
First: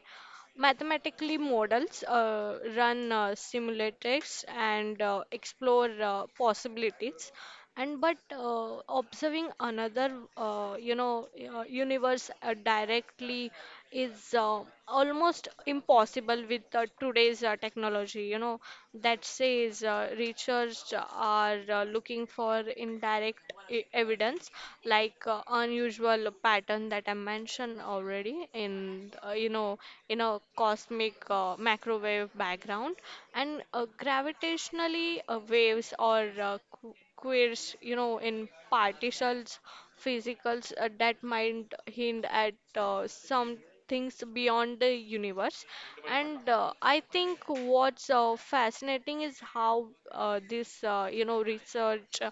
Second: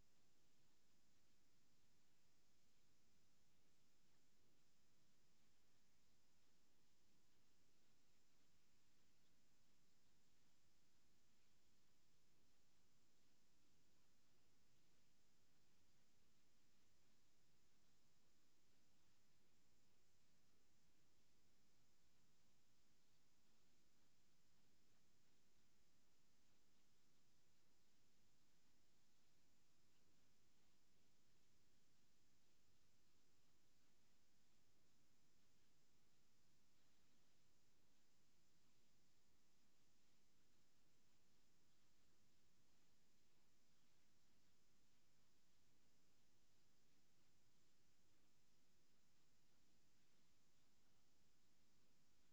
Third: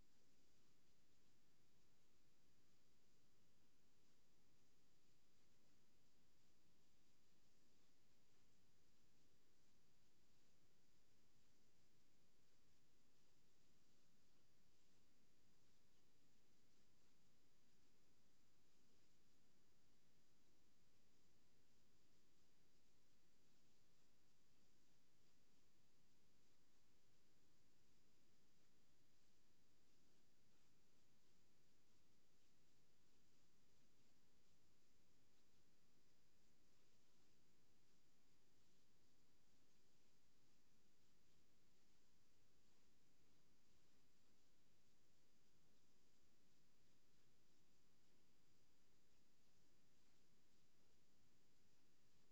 mathematically models, run simulators and explore possibilities. And but observing another, uh, you know universe directly, is almost impossible with today's technology, you know. That says researchers are looking for indirect evidence, like unusual pattern that I mentioned already, in, in a cosmic microwave background, and gravitationally waves, or queers, you know, in particles, physicals, that might hint at some things beyond the universe. And I think what's fascinating is how this, research,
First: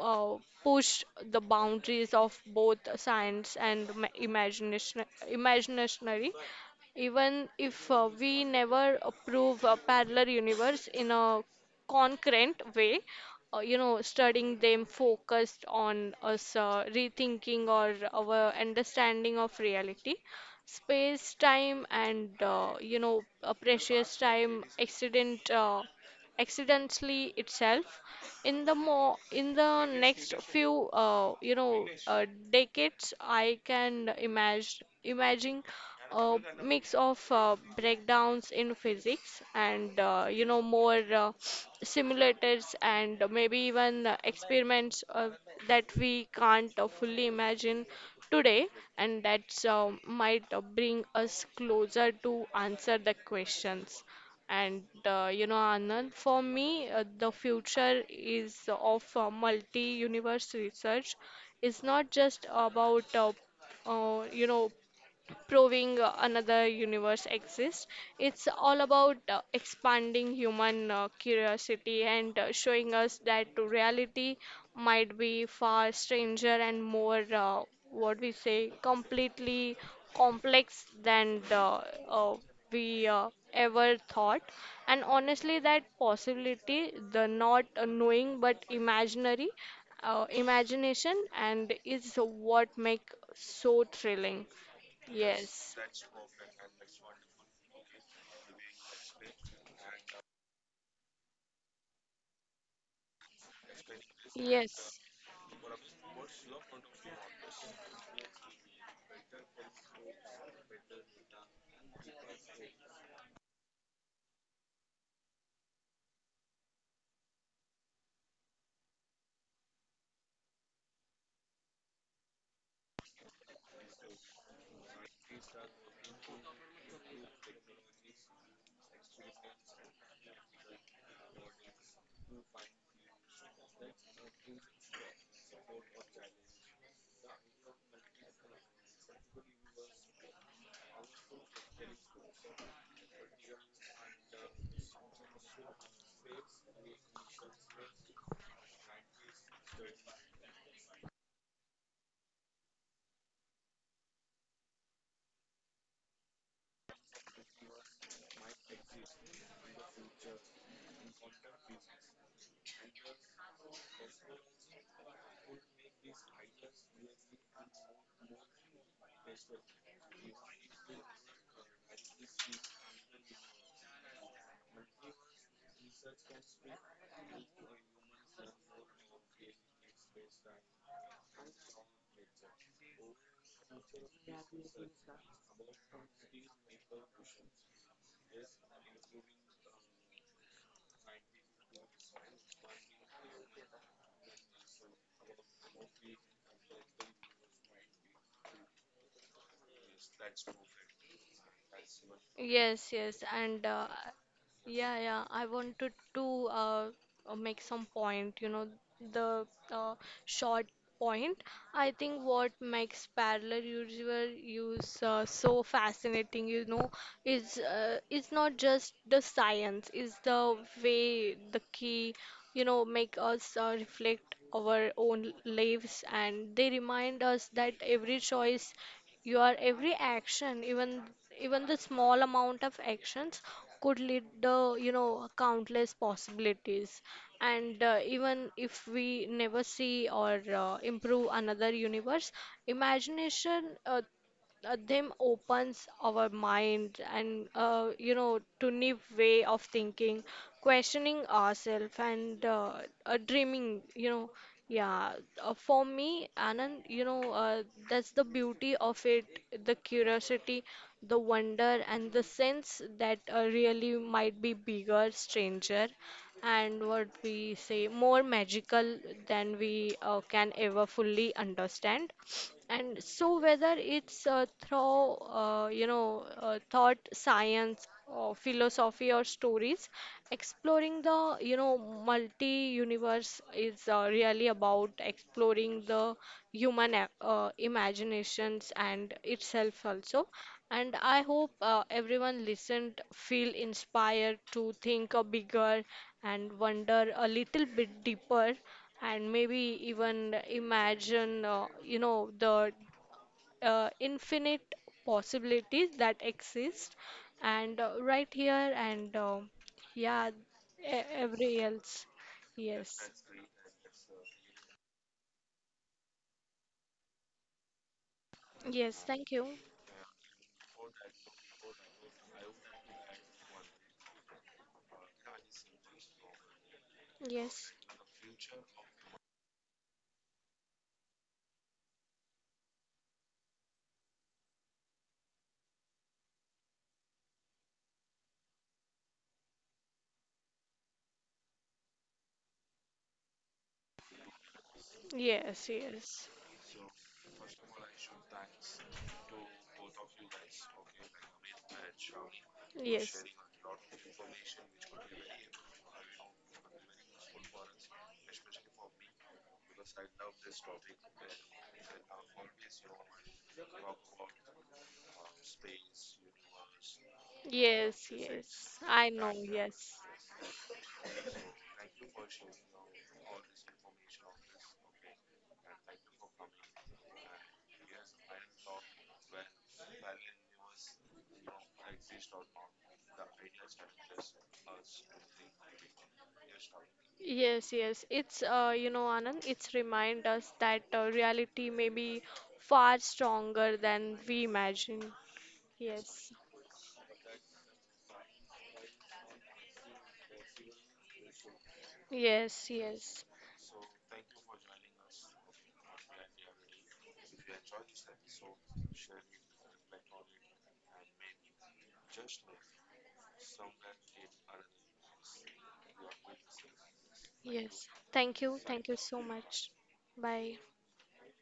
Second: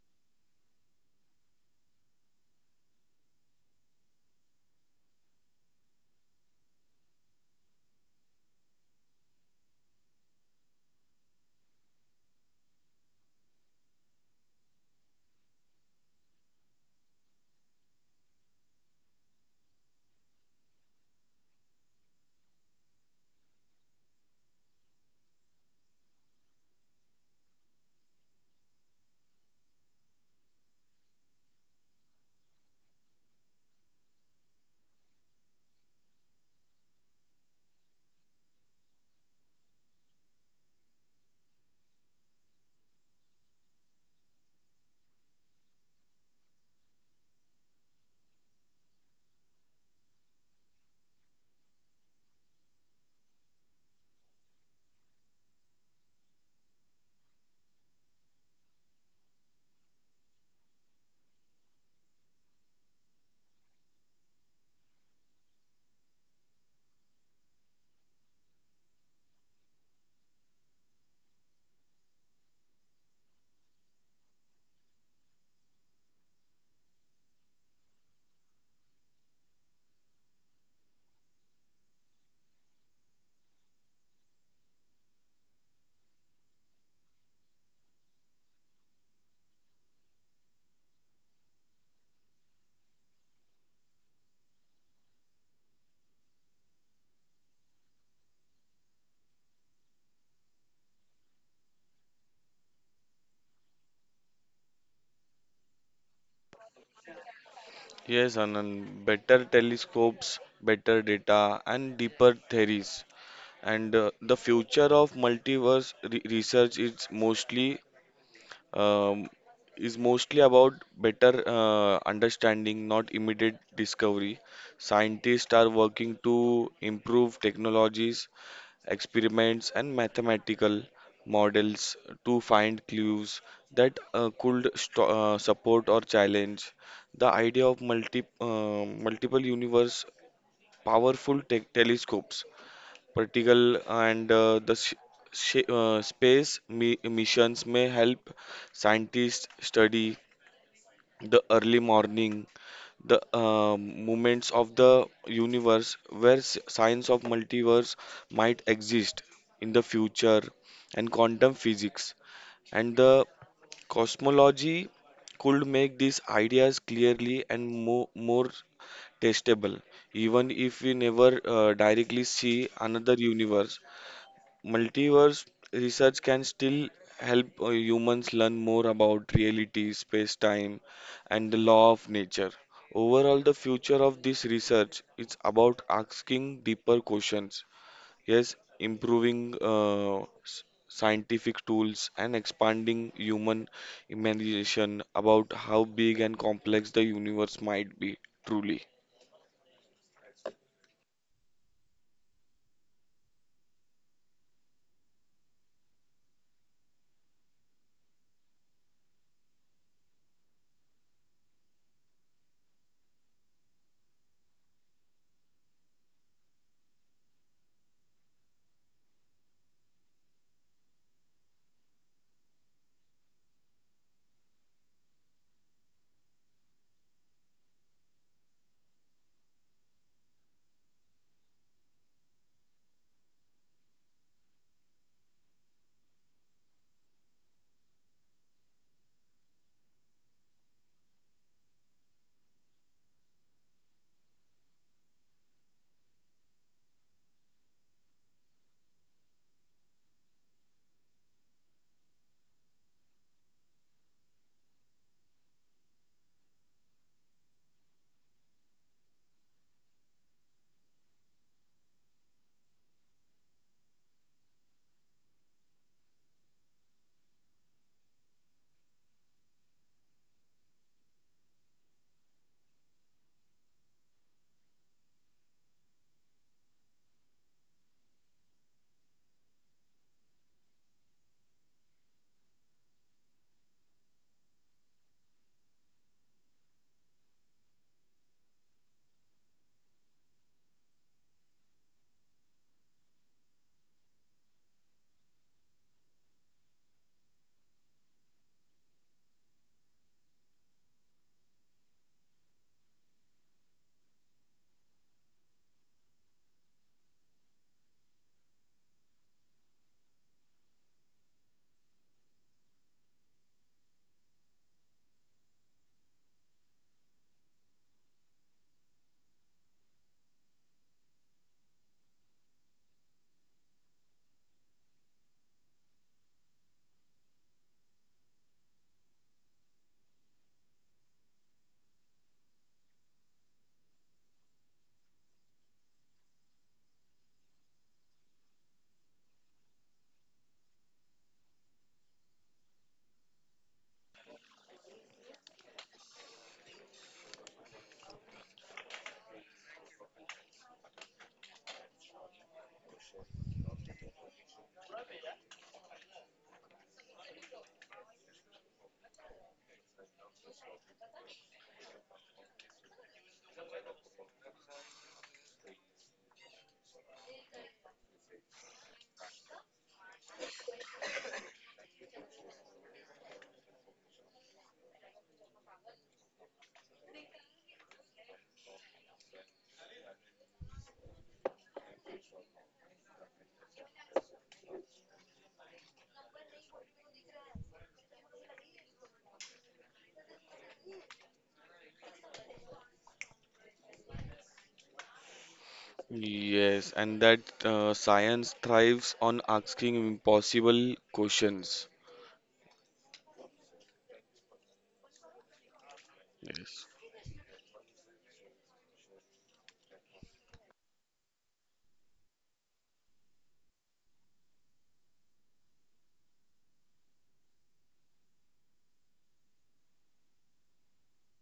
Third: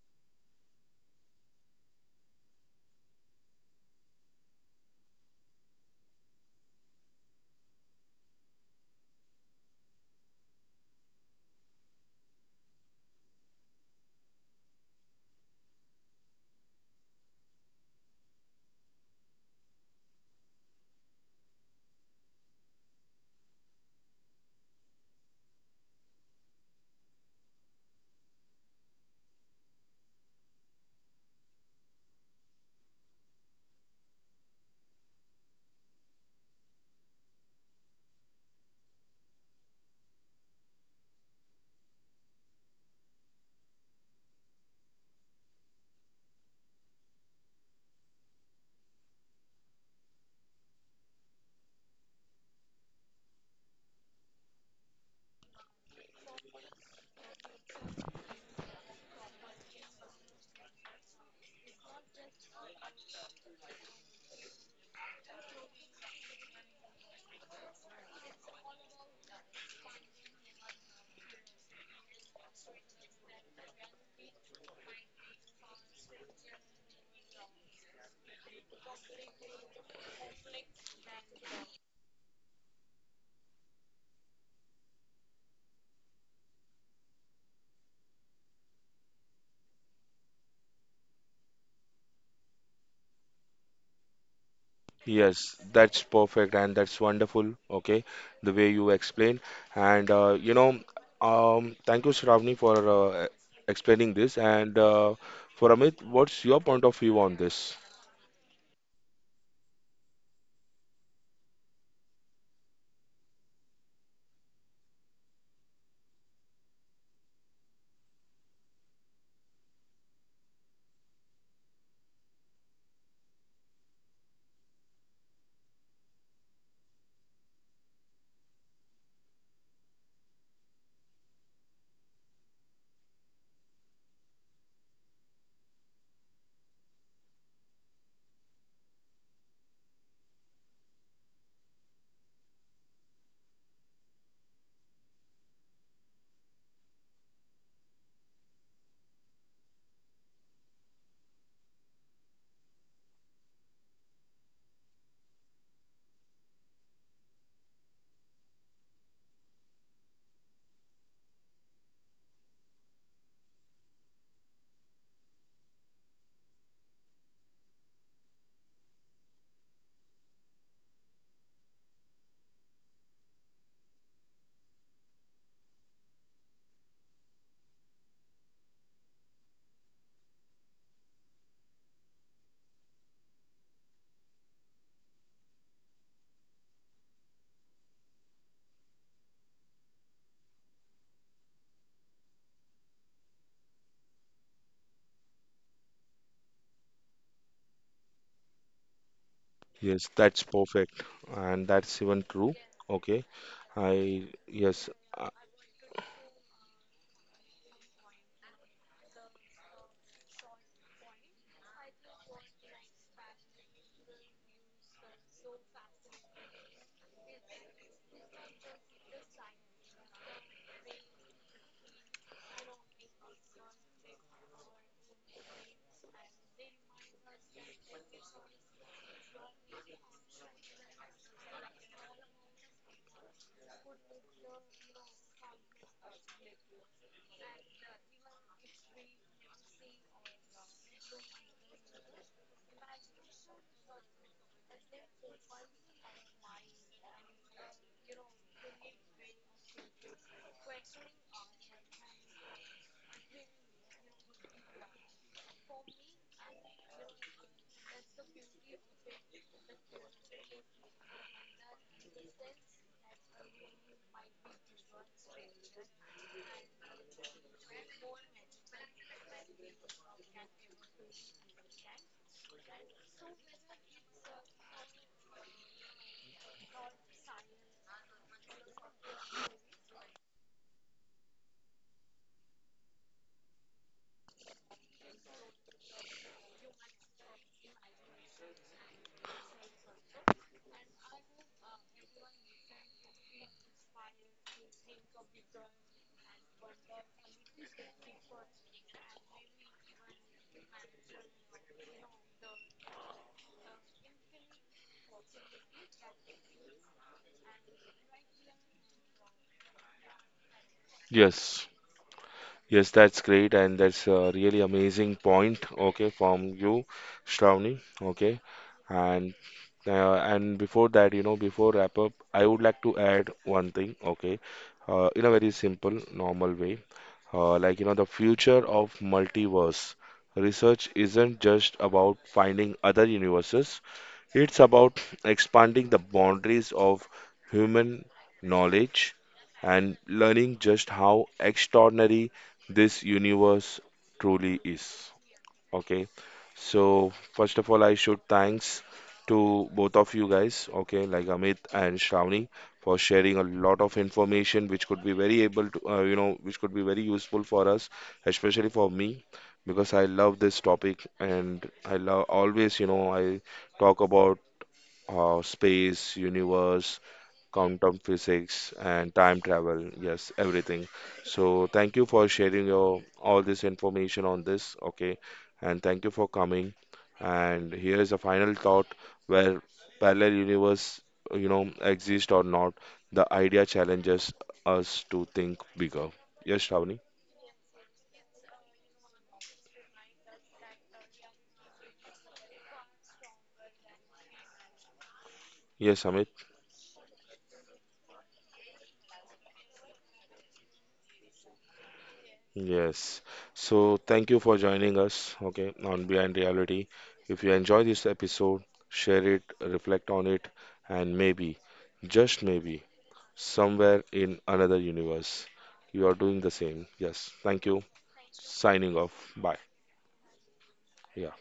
uh, pushed the boundaries of both science and imagination, imaginary. Even if we never prove a parallel universe in a concrete way, studying them focused on us rethinking or our understanding of reality, space time, and, a precious time accident, accidentally itself. In the more, in the next few, decades, I can imagine a mix of breakdowns in physics and, more simulators, and maybe even experiments that we can't fully imagine today. And that might bring us closer to answer the questions. And, Anand, for me, the future is of multi universe research, it's not just about, uh, you know proving another universe exists. It's all about expanding human curiosity, and showing us that reality might be far stranger and more, what we say, completely complex than the, uh, we ever thought. And honestly, that possibility, the not knowing but imaginary, imagination, and is what make so thrilling.
Yes,
Yes.
that's perfect, and that's wonderful. Okay, the way you explain, and thank you, Shravani, for explaining this. And
Yes,
for Amit, what's your point of view on this?
Yes, Anand, better telescopes, better data, and deeper theories, and the future of multiverse research um, is mostly about better understanding, not immediate discovery. Scientists are working to improve technologies, experiments, and mathematical models to find clues that could support or challenge the idea of multiple universe. Powerful tech telescopes, particle, and the space missions may help scientists study the early morning, the movements of the universe where signs of multiverse might exist in the future. And quantum physics and the cosmology could make these ideas clearly and more testable. Even if we never directly see another universe, multiverse research can still help humans learn more about reality, space time, and the law of nature. Overall, the future of this research is about asking deeper questions, yes, improving s- scientific tools, and expanding human imagination about how big and complex the universe might be truly.
Yes, that's perfect, and that's even true.
yes, yes,
Okay,
and
I, yes,
yeah, yeah.
uh,
I wanted to make some point. You know, the uh, short point. I think what makes parallel usual use so fascinating, you know, is not just the science. Is the way the key. You know, make us reflect our own lives, and they remind us that every choice, your every action, even the small amount of actions, could lead the, you know, countless possibilities. And even if we never see or improve another universe, imagination, them opens our mind, and, to new way of thinking, questioning ourselves, and dreaming, you know, yeah. For me, Anand, you know, that's the beauty of it, the curiosity, the wonder, and the sense that really might be bigger, stranger, and, what we say, more magical than we can ever fully understand. And so, whether it's through, thought, science, or philosophy, or stories, exploring the, you know, multi universe, is really about exploring the human, imaginations and itself also. And I hope everyone listened feel inspired to think a bigger, and wonder a little bit deeper, and maybe even imagine, the infinite possibilities that exist, and right here, and yeah, every
yes,
else.
yes,
Yes.
that's great, and that's a really amazing point. Okay, from you, Shravani. Okay,
Yes, thank
and
you.
And before that, you know, before wrap up, I would like to add one thing, okay? In a very simple, normal way,
Yes,
like, you know, the future of multiverse research isn't just about finding other universes, it's about expanding the boundaries of human knowledge and learning just how extraordinary this universe truly is.
yes,
Okay.
yes,
So first of all, I should thanks to both of you guys, okay, like Amit and Shravani, for
yes,
sharing a lot of information which could be very able to, which could be very useful for us, especially for me, because I love this topic and I love always, I talk about space, universe, quantum
yes, yes,
physics,
I
and
know.
time
Yes.
travel. Yes, everything. So thank you for sharing your all this information on this. Okay, and thank you for coming. And here is a final thought, where parallel universe, you know, exist or not. The idea challenges us to think bigger. Yes, Shravani.
Yes, yes. It's, Anand, it's remind us that reality may be far stronger than we imagine.
Yes,
Yes,
Amit.
Yes, and that science thrives on asking impossible questions.
yes,
Yes.
yes,
So thank you for joining us, okay, on Behind
Yes.
Reality. If you enjoy this episode, share it, reflect on it, and maybe, just maybe, somewhere in another universe, you are doing the same. Yes. Thank you.
yes. Thank you. Thank you
Signing
so
off. Bye.
much. Bye.
Yeah.